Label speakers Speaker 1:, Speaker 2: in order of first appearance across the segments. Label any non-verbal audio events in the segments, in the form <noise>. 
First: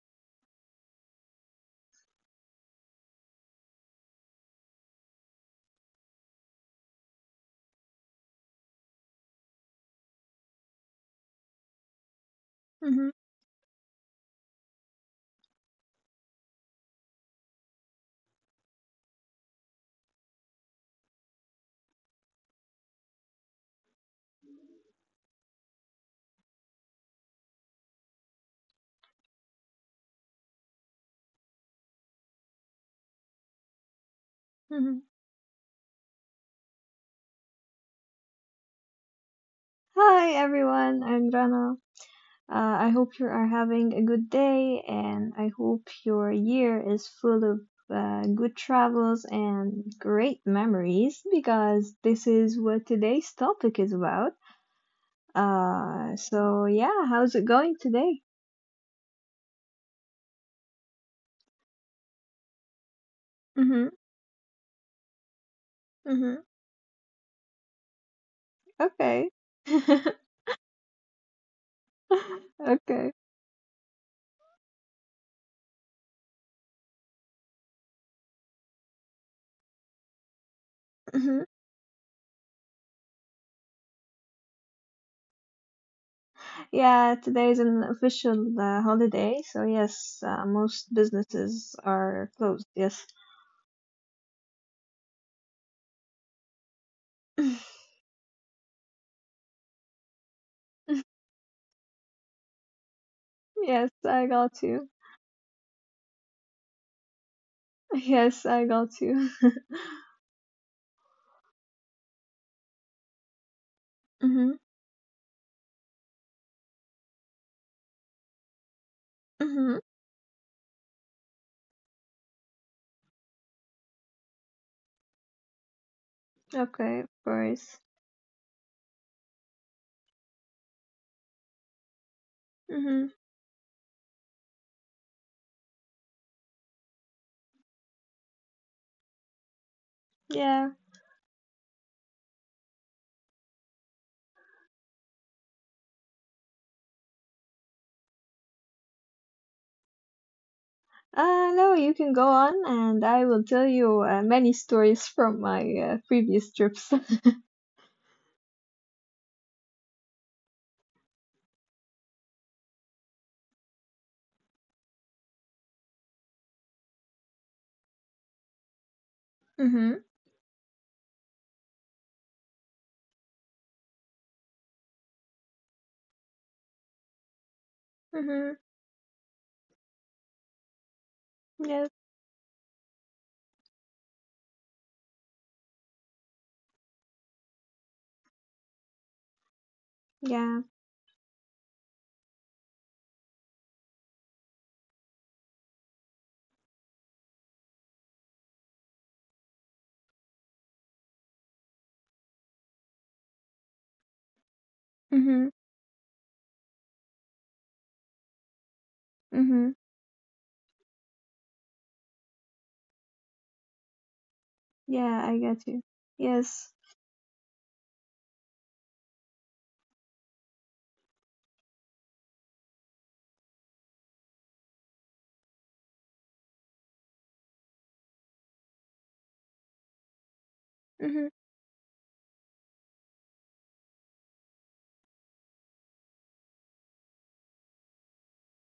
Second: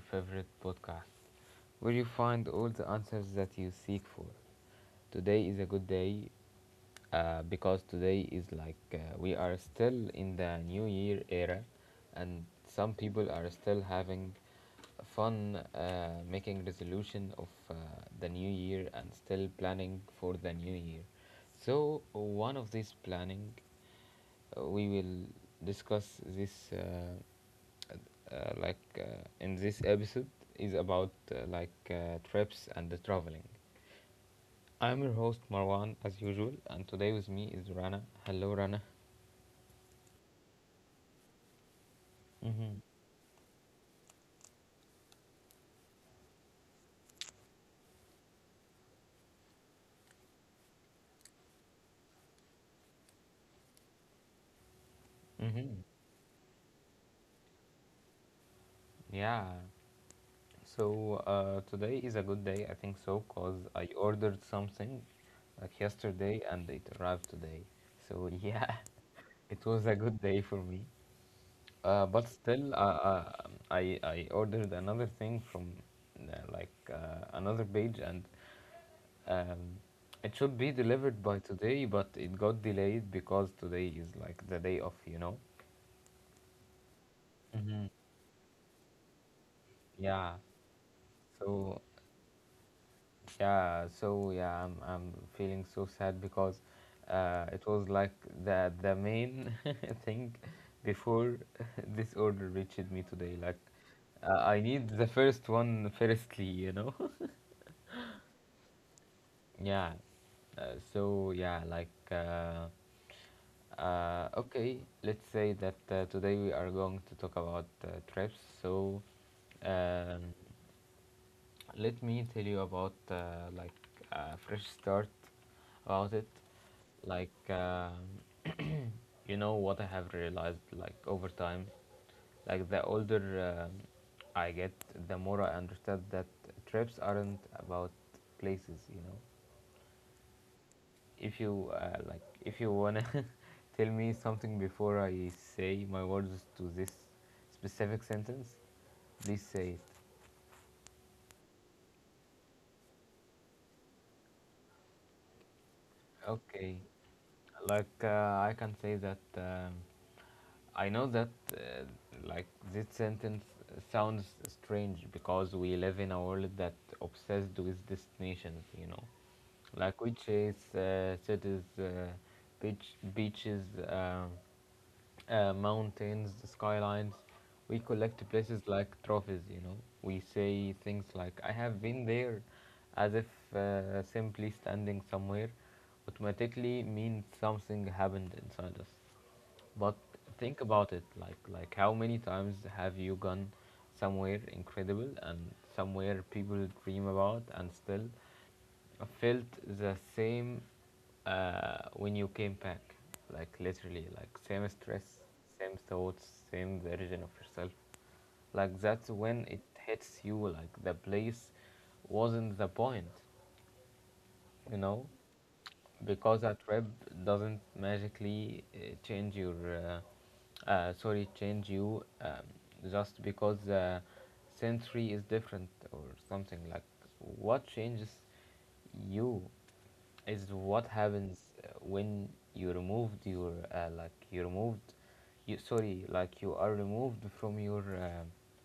Speaker 1: favorite podcast where you find all the answers that you seek for. Today is a good day because today is like we are still in the new year era, and some
Speaker 2: Mhm,
Speaker 1: people are still having fun making resolution of the new year and still planning for the new year. So, one of this planning, we will discuss this. In this episode is about trips and the traveling.
Speaker 2: mhm.
Speaker 1: I'm your host Marwan as usual, and today with me is Rana. Hello, Rana.
Speaker 2: Hi everyone, I'm Rana. Uh,
Speaker 1: Mhm.
Speaker 2: I hope you are having a good day and I hope your year is full of good travels and great memories because this is what today's topic is about.
Speaker 1: Mhm.
Speaker 2: So yeah, how's it going today?
Speaker 1: Yeah. So today is a good day, I think so, cause
Speaker 2: Mm-hmm,
Speaker 1: I ordered something like
Speaker 2: mm-hmm.
Speaker 1: yesterday and it arrived today. So yeah,
Speaker 2: Okay.
Speaker 1: <laughs> it was a
Speaker 2: <laughs>
Speaker 1: good day for me. Uh, but still, uh,
Speaker 2: Okay.
Speaker 1: uh, I ordered another thing from another page, and Um, it should be delivered by
Speaker 2: Mhm.
Speaker 1: today, but it got delayed because today is like the day off, you know?
Speaker 2: Yeah, today is an
Speaker 1: Mm-hmm.
Speaker 2: official holiday, so yes,
Speaker 1: Yeah.
Speaker 2: most businesses
Speaker 1: So,
Speaker 2: are closed. Yes.
Speaker 1: yeah. So yeah, I'm feeling so sad because it
Speaker 2: <laughs>
Speaker 1: was like the main <laughs> thing before <laughs> this order reached me today. Like
Speaker 2: Yes, I got
Speaker 1: I
Speaker 2: you.
Speaker 1: need the
Speaker 2: <laughs>
Speaker 1: first one firstly. <laughs>
Speaker 2: Yes, I got you.
Speaker 1: Yeah. Uh, so yeah, like uh,
Speaker 2: <laughs>
Speaker 1: uh,
Speaker 2: Mhm.
Speaker 1: okay, let's say that today we are going to talk about trips. So
Speaker 2: Mhm.
Speaker 1: um, let me tell you about a fresh start about it.
Speaker 2: Okay, of
Speaker 1: Like
Speaker 2: course.
Speaker 1: you know what I have realized, like over time, like the
Speaker 2: Mhm.
Speaker 1: older I get, the more I understand that trips aren't about places. You know,
Speaker 2: Yeah.
Speaker 1: if you like, if you wanna <laughs> tell me something before I say my words to this specific sentence, please say it.
Speaker 2: No, you can go on and I will tell you many stories from my previous
Speaker 1: Okay,
Speaker 2: trips. <laughs>
Speaker 1: like I can say that I know that uh, like this sentence sounds strange, because we live in a world that obsessed with destinations, you know. Like
Speaker 2: Mhm.
Speaker 1: we chase cities, beaches, mountains, the skylines. We collect
Speaker 2: Mhm.
Speaker 1: places like trophies, you know. We say things like, I have
Speaker 2: Yes.
Speaker 1: been there, as if simply standing somewhere automatically means something happened inside us. But
Speaker 2: Yeah.
Speaker 1: think about it, like how many times have you gone somewhere incredible and somewhere people dream about and still felt the same when you came back, like literally, like same stress,
Speaker 2: Mhm.
Speaker 1: same thoughts, same version of yourself. Like that's when it
Speaker 2: Mhm.
Speaker 1: hits you, like the place wasn't the point, you know,
Speaker 2: Yeah, I got you.
Speaker 1: because that
Speaker 2: Yes.
Speaker 1: rep doesn't magically change your, change you, just because the century is different or something like. What changes you is what
Speaker 2: Mhm.
Speaker 1: happens when you removed your you are removed from your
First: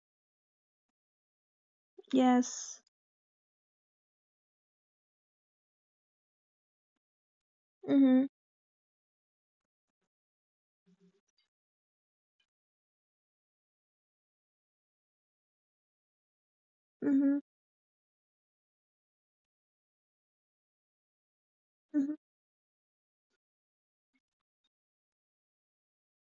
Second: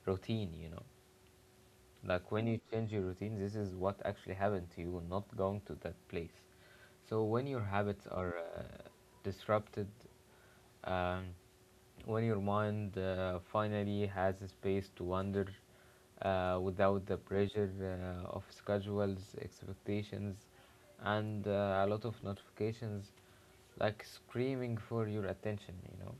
Speaker 1: routine, you know, like when you
Speaker 2: Yes.
Speaker 1: change your routine, this is what actually happened to you, not going to that place. So when your habits
Speaker 2: Mhm.
Speaker 1: are disrupted, um, when your mind finally has a space to wander without the
Speaker 2: Mhm.
Speaker 1: pressure of schedules, expectations, and a lot
Speaker 2: Mhm.
Speaker 1: of notifications, like screaming for your attention, you know.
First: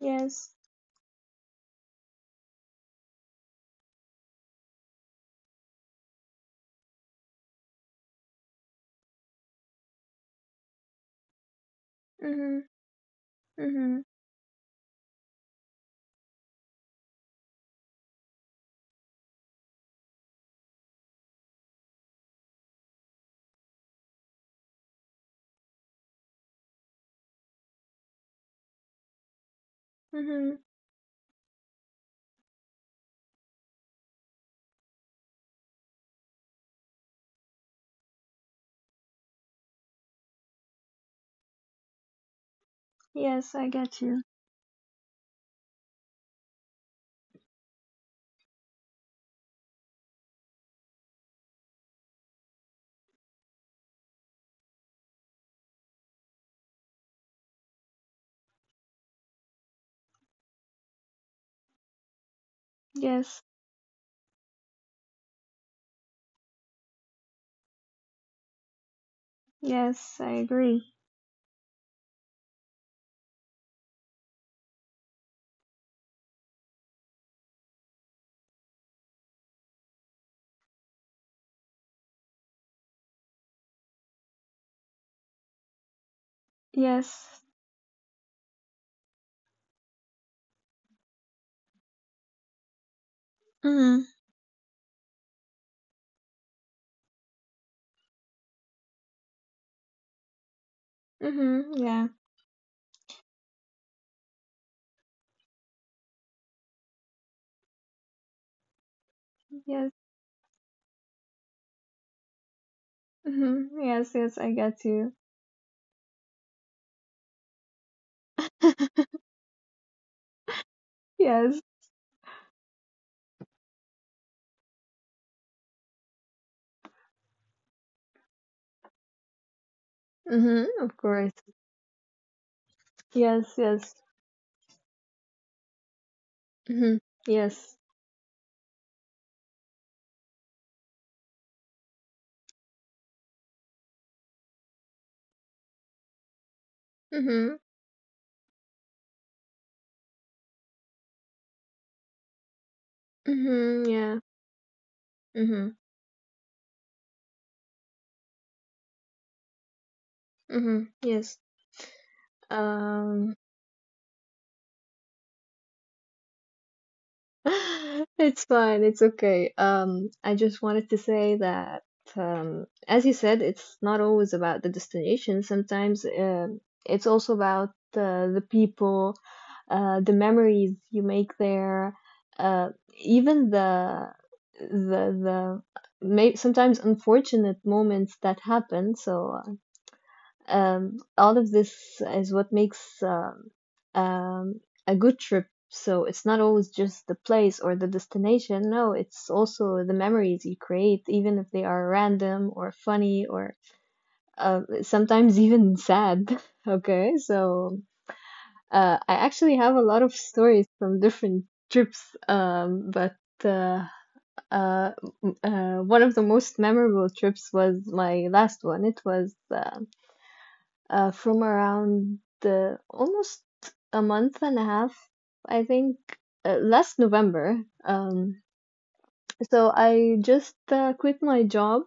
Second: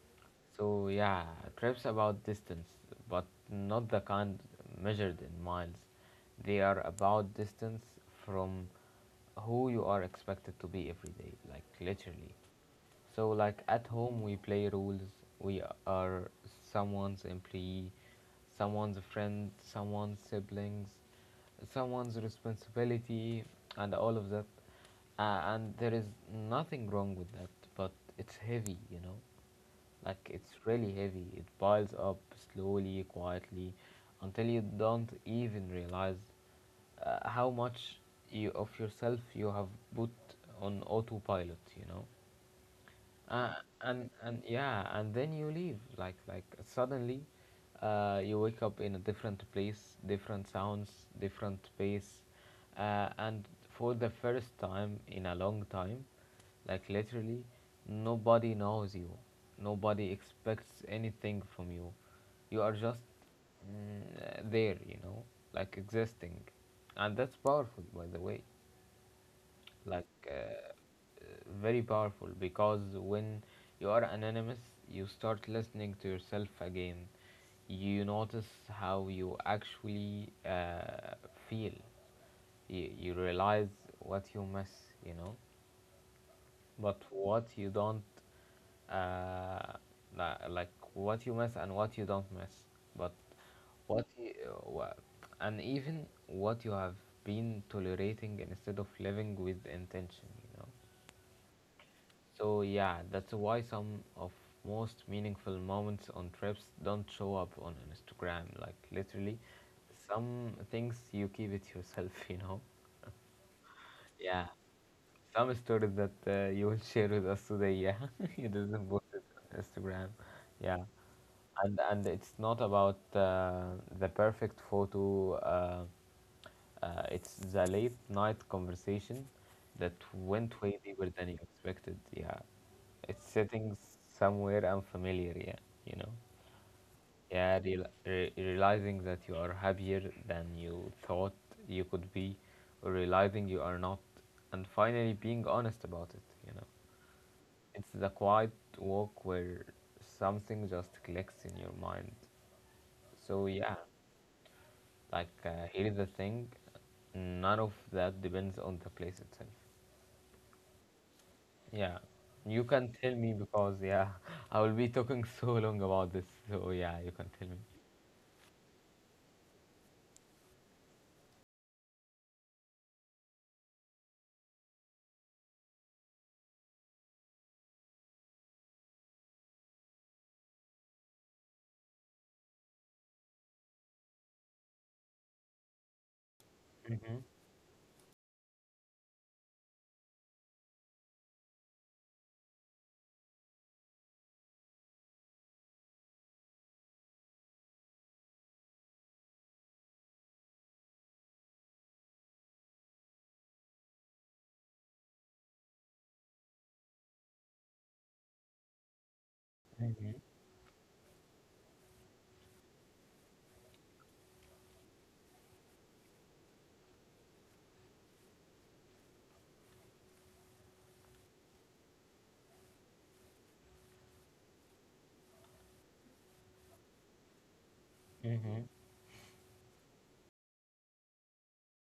Speaker 2: Yes.
Speaker 1: So yeah, trips about distance, but not the kind measured in miles. They are about distance from who you are expected to be every day, like literally.
Speaker 2: Mhm.
Speaker 1: So like at
Speaker 2: Mhm.
Speaker 1: home we play rules. We are someone's employee, someone's friend, someone's siblings, someone's responsibility, and all of that. And there is nothing wrong with that, but it's heavy, you know. Like
Speaker 2: Mhm.
Speaker 1: it's really heavy. It piles up slowly, quietly, until you don't even realize how much of yourself you have put on autopilot, you know. uh,
Speaker 2: Yes, I got
Speaker 1: and
Speaker 2: you.
Speaker 1: and yeah, and then you leave, like suddenly you wake up in a different place, different sounds, different pace, and for the first time in a long time, like literally, nobody knows you, nobody expects anything from you, you are just
Speaker 2: Yes.
Speaker 1: there, you know, like existing. And that's powerful, by the way, like
Speaker 2: Yes, I agree.
Speaker 1: very powerful, because when you are anonymous you start listening to yourself again. You notice how you actually feel, you realize what you miss, you know, but
Speaker 2: Yes,
Speaker 1: what you don't. uh, like what you miss and what you don't miss, but what
Speaker 2: Mhm.
Speaker 1: you, wha- and even what you have been tolerating instead of living with intention, you know.
Speaker 2: Mhm. Yeah.
Speaker 1: So yeah, that's why some of most meaningful moments on trips don't show up on Instagram, like literally.
Speaker 2: Yes.
Speaker 1: Some things you keep it yourself, <laughs> you know.
Speaker 2: Mhm. Yes. Yes.
Speaker 1: Yeah,
Speaker 2: I get you.
Speaker 1: some stories that you will share with us today. Yeah, <laughs> it isn't
Speaker 2: <laughs>
Speaker 1: posted on Instagram. Yeah,
Speaker 2: Yes.
Speaker 1: and it's not about the perfect photo. It's the late night conversation that went
Speaker 2: Mhm.
Speaker 1: way
Speaker 2: Of
Speaker 1: deeper than
Speaker 2: course.
Speaker 1: you expected. Yeah, it's
Speaker 2: Yes.
Speaker 1: sitting
Speaker 2: Yes.
Speaker 1: somewhere unfamiliar. Yeah, you know.
Speaker 2: Mhm.
Speaker 1: Yeah,
Speaker 2: Yes.
Speaker 1: realizing that you are happier than you thought you could be, or realizing you are not, and finally being honest about it, you know.
Speaker 2: Mhm.
Speaker 1: It's the quiet walk where something just clicks in your mind. So, yeah,
Speaker 2: Mhm. Yeah.
Speaker 1: like,
Speaker 2: Mhm.
Speaker 1: here's the thing, none of that depends on the place itself.
Speaker 2: Mhm. Yes.
Speaker 1: Yeah, you can tell me,
Speaker 2: Um.
Speaker 1: because, yeah, <laughs> I will be talking <laughs> so long about this, so yeah, you can tell me.
Speaker 2: <laughs> It's fine. It's okay. I just wanted to say that, as you said, it's not always about the destination. Sometimes, it's also about the people, the memories you make there, uh, even the may sometimes
Speaker 1: Mm-hmm.
Speaker 2: unfortunate moments that happen. So all of this is what makes um, a good trip. So it's not always just the place or the destination. No, it's also the memories you create, even if they are random or funny or sometimes even sad. <laughs> Okay, so I actually have a lot of stories from different trips, but uh, uh, one of the most memorable trips was my last one. It was from around the almost a month and a half, I think, last November. Um,
Speaker 1: Mm-hmm.
Speaker 2: so I just quit my job.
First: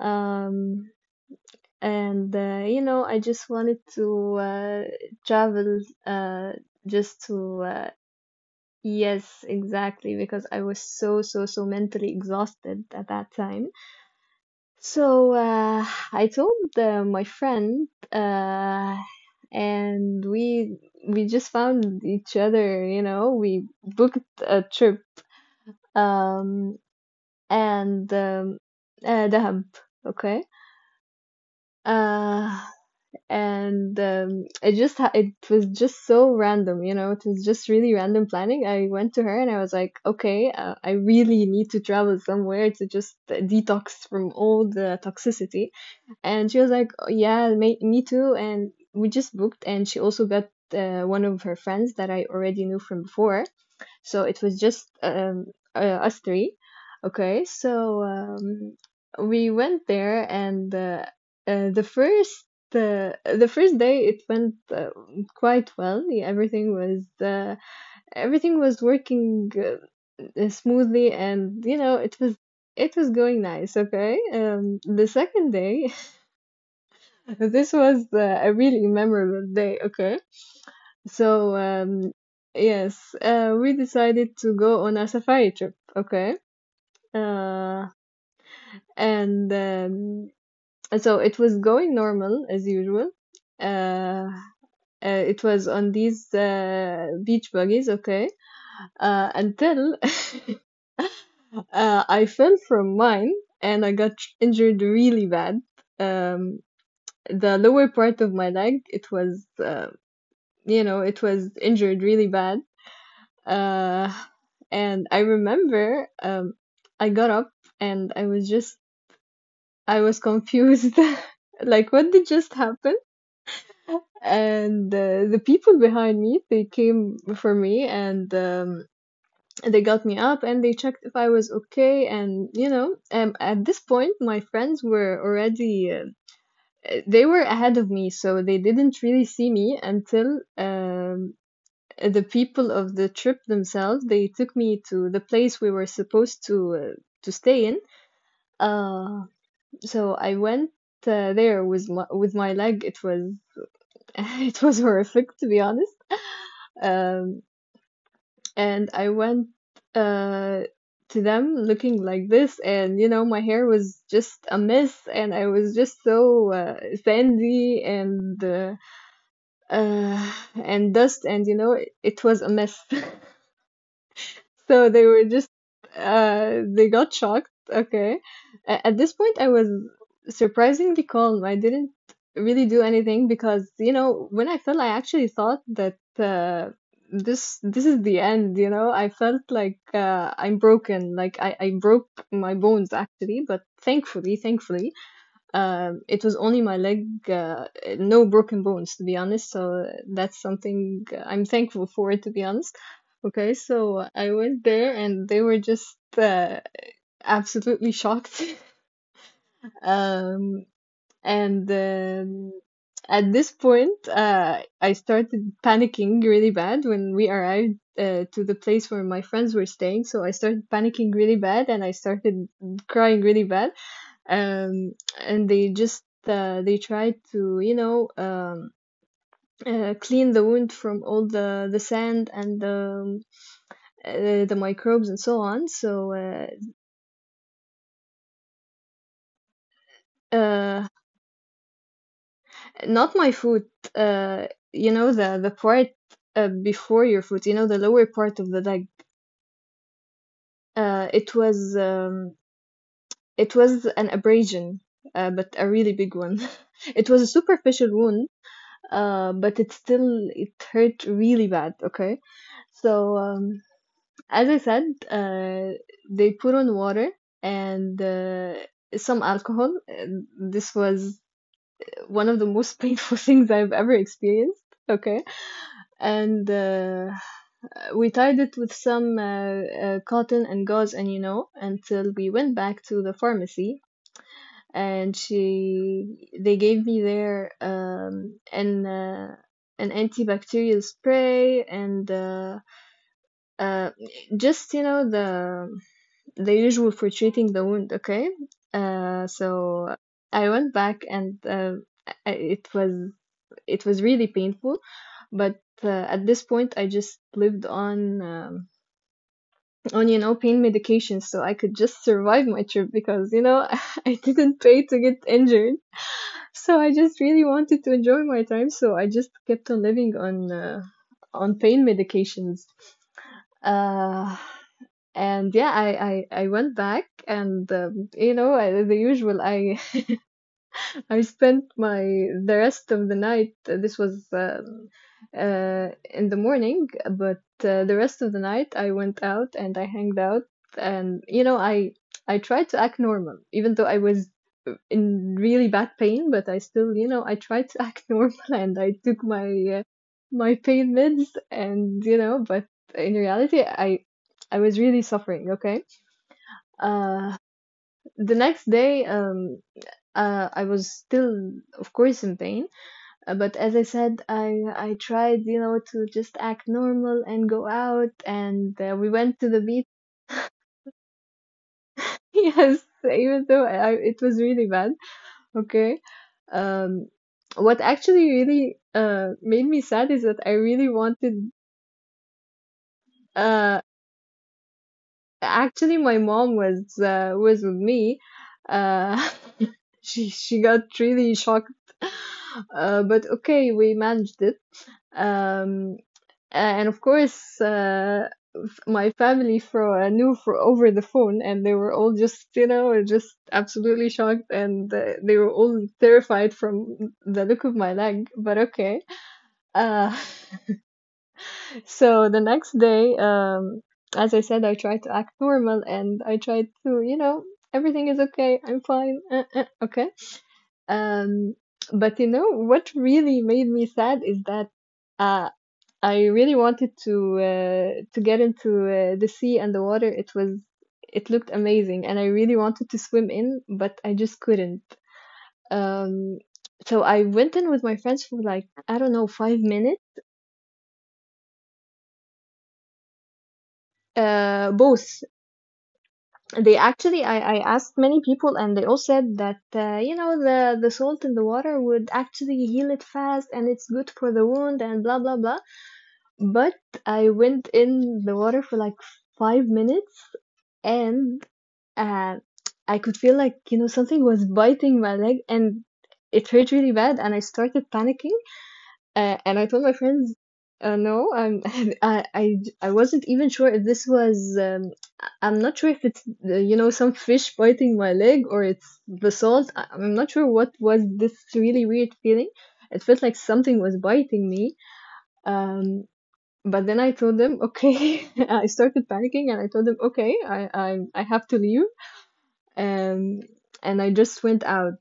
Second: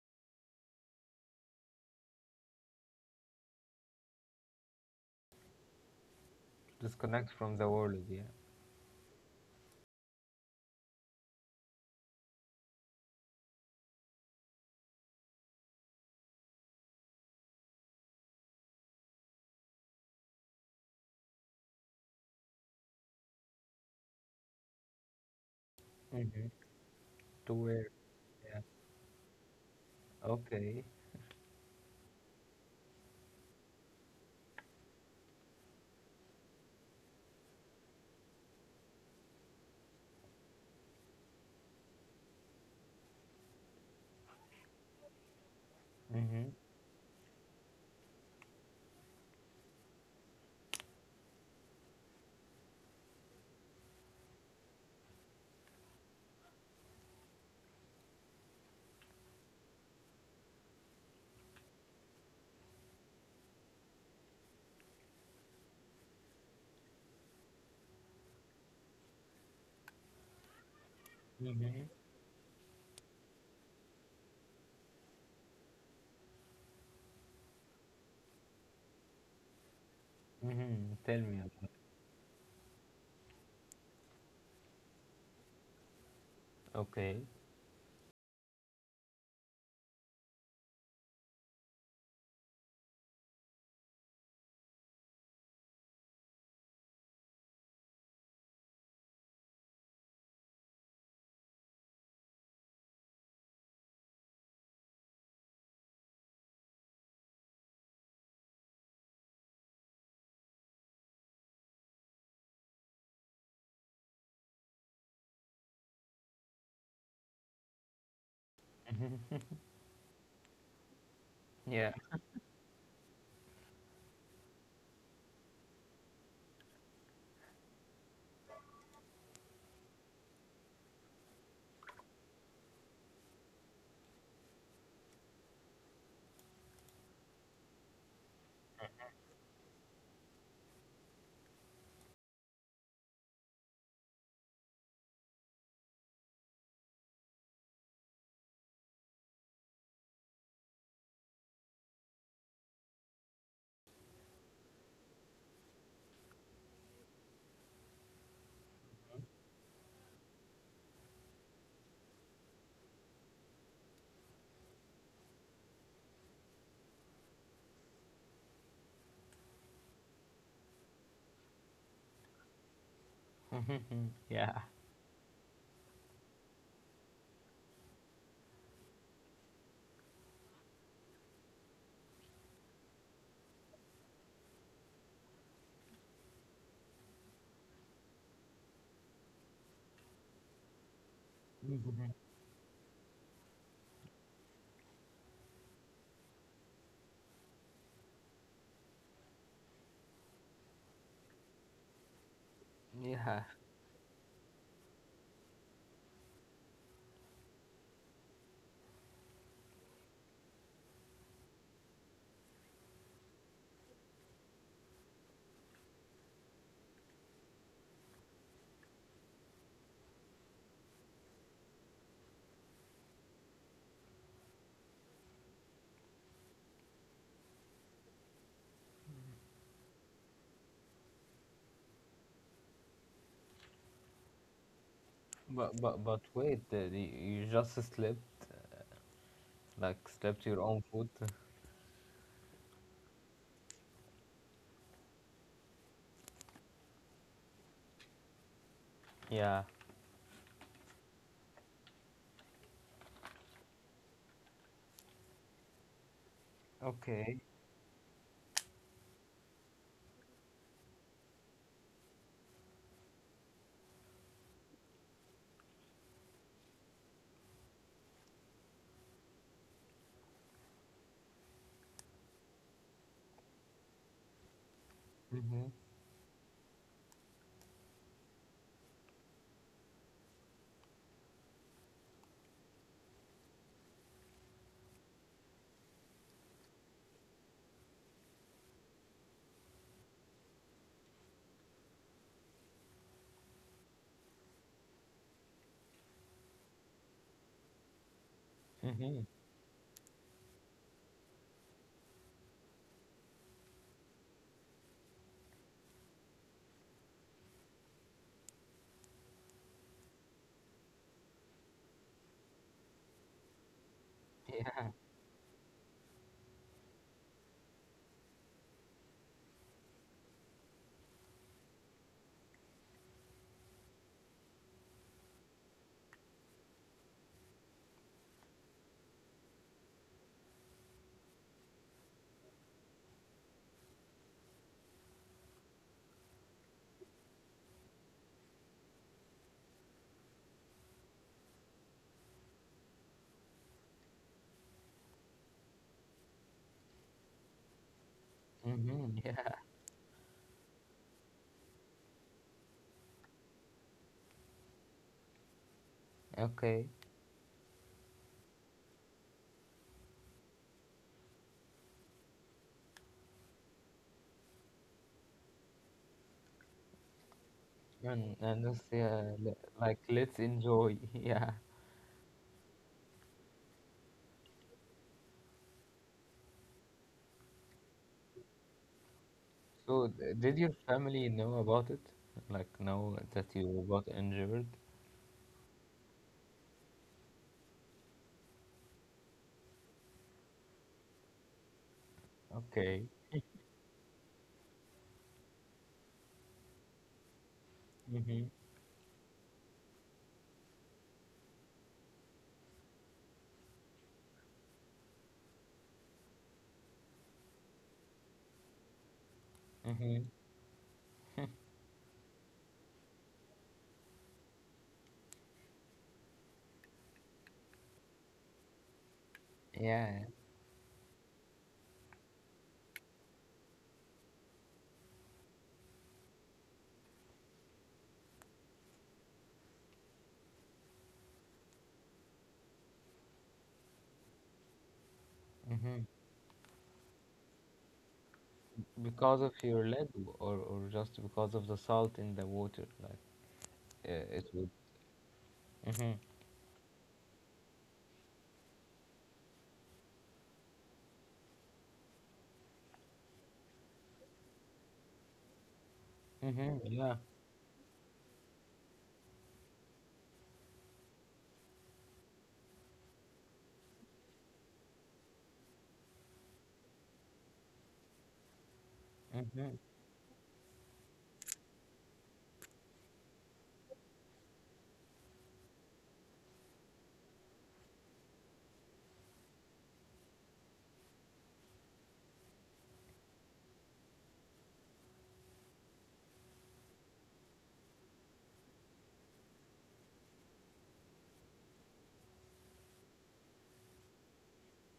Speaker 2: Um, and I just wanted to travel just
Speaker 1: Disconnect from
Speaker 2: to
Speaker 1: the world, yeah.
Speaker 2: yes, exactly, because I was so so so mentally exhausted at that time. So I told my friend, and we just found each other. You know, we booked a trip,
Speaker 1: Mm-hmm.
Speaker 2: um,
Speaker 1: To where,
Speaker 2: and
Speaker 1: yeah.
Speaker 2: Dahab, okay,
Speaker 1: Okay.
Speaker 2: uh, and it was just so random. You know, it was just really random planning. I went to her and I was like, okay, I really need to travel somewhere to just detox from all the toxicity.
Speaker 1: Mm-hmm.
Speaker 2: And she was like, "Oh, yeah, me too." And we just booked, and she also got one of her friends that I already knew from before. So it was just uh, us three. Okay, so we went there, and uh, the first the first day it went quite well. Yeah, everything was working smoothly, and
Speaker 1: Mm-hmm.
Speaker 2: it was going nice. Okay, the second day. <laughs> This was a really memorable day, okay?
Speaker 1: Mm-hmm. Tell me
Speaker 2: So,
Speaker 1: about.
Speaker 2: yes, we decided to go on a safari trip, okay?
Speaker 1: Okay.
Speaker 2: Uh, and so it was going normal as usual. Uh, it was on these beach buggies, okay? Until <laughs> I fell from mine and I got injured really bad. Um, the lower part of my leg, it was injured really bad. Uh, and I remember I got up and I was confused. <laughs> Like,
Speaker 1: Yeah.
Speaker 2: what did just happen? And the people behind me, they came for me and they got me up and they checked if I was okay. And, at this point, my friends were already, they were ahead of me. So they didn't really see me until the people of the trip themselves, they took me to the place we were supposed to to stay in. uh so I went there with my leg. It was <laughs> it was horrific, to be honest. um and I went uh to them looking like this. And my hair was just a mess and I was just so sandy uh and dust. And it was a mess. <laughs>
Speaker 1: <laughs> Yeah.
Speaker 2: So they were just they got shocked. Okay. At this point I was surprisingly calm. I didn't really do anything because, when I fell I actually thought that this is the end. I felt like I'm broken, like I broke
Speaker 1: Mm-hmm.
Speaker 2: my bones actually, but thankfully, it was only my leg, no broken bones, to be honest. So that's something I'm thankful for, to be honest.
Speaker 1: Yeah.
Speaker 2: Okay, so I went there and they were just absolutely shocked. <laughs> Um, and at this point, I started panicking really bad when we arrived to the place where my friends were staying. So I started panicking really bad and I started crying really bad, um, and they just they tried to clean the wound from all the sand and the microbes and so on.
Speaker 1: But but
Speaker 2: So
Speaker 1: but wait, you just slept, like slept your own
Speaker 2: uh,
Speaker 1: foot.
Speaker 2: not my foot. Uh, you know the part before your foot. You know the lower part of the leg.
Speaker 1: Yeah.
Speaker 2: Uh, it was um, it was an abrasion, but a really big one. <laughs> It was a
Speaker 1: Okay.
Speaker 2: superficial wound, but it still it hurt really bad. Okay, so. Um, As I said, they put on water and some alcohol. And this was one of the most painful <laughs> things I've ever experienced. Okay.
Speaker 1: Mhm.
Speaker 2: And we tied it with some cotton and gauze and until we went back to the pharmacy, and she they gave me their an antibacterial spray and uh just the usual for treating the wound, okay?
Speaker 1: Mhm.
Speaker 2: So I went back and I- it was it was really painful, but at this point I just lived on pain medication, so I could just survive my trip because <laughs> I didn't pay
Speaker 1: Yeah.
Speaker 2: to get injured, so I just really wanted to enjoy my time, so I just kept on living on pain medications. Uh, and yeah, I went back and you know I, the usual I <laughs> I spent my the rest of the night. This was in the morning, but the rest of the night I went out and I hanged out, and I tried to act normal even though I was in really bad pain, but I still I tried to act <laughs> normal, and I took
Speaker 1: Mhm.
Speaker 2: my
Speaker 1: Yeah.
Speaker 2: uh, my pain meds, and but in reality I was really suffering, okay.
Speaker 1: Okay.
Speaker 2: uh, the next day, I was still, of course, in pain. But as I said, I tried, to just act normal and go out,
Speaker 1: And
Speaker 2: and
Speaker 1: just
Speaker 2: we
Speaker 1: yeah,
Speaker 2: went to the beach.
Speaker 1: like, let's enjoy. <laughs> Yeah.
Speaker 2: <laughs> Yes, even though it was really bad. Okay. Um, what actually really made me
Speaker 1: So,
Speaker 2: sad is that I
Speaker 1: did your
Speaker 2: really
Speaker 1: family
Speaker 2: wanted.
Speaker 1: know about it? Like, know that
Speaker 2: uh
Speaker 1: you got injured?
Speaker 2: Actually, my mom was with me. Uh, <laughs> she got really shocked,
Speaker 1: Okay.
Speaker 2: but okay, we managed it. Um, and of course,
Speaker 1: Mm-hmm.
Speaker 2: my family for knew for over the phone, and they were all just just absolutely shocked, and they were all terrified from the look of my leg. But okay. Uh,
Speaker 1: Mm-hmm.
Speaker 2: <laughs> So the next day, as I said, I tried to act normal and I tried to, everything is okay, I'm fine, okay.
Speaker 1: Yeah.
Speaker 2: Um, but you know what really made me sad is that uh, I really wanted to to get into the sea and the water. It looked amazing, and I really wanted to swim in, but I just couldn't.
Speaker 1: Mm-hmm.
Speaker 2: Um, so I went in with my friends for like, I don't know,
Speaker 1: Because of
Speaker 2: five
Speaker 1: your
Speaker 2: minutes.
Speaker 1: lead, or just because of the salt in the water, like it would.
Speaker 2: Both,
Speaker 1: Mm-hmm.
Speaker 2: they actually I asked many people and they all said that the salt in the water would actually heal it fast and it's good for the wound and blah blah blah, but
Speaker 1: Mm-hmm. Yeah.
Speaker 2: I went in the water for like 5 minutes, and uh, I could feel like something was biting my leg, and it hurt really bad, and I started panicking. And I
Speaker 1: Mm-hmm.
Speaker 2: told my friends, no, <laughs> I, I, I wasn't even sure if this was, I'm not sure if it's, some fish biting my leg or it's the salt. I'm not sure what was this really weird feeling. It felt like something was biting me. Um, but then I told them, okay, <laughs> I started panicking and I told them, okay, I have to leave um, and I just went out.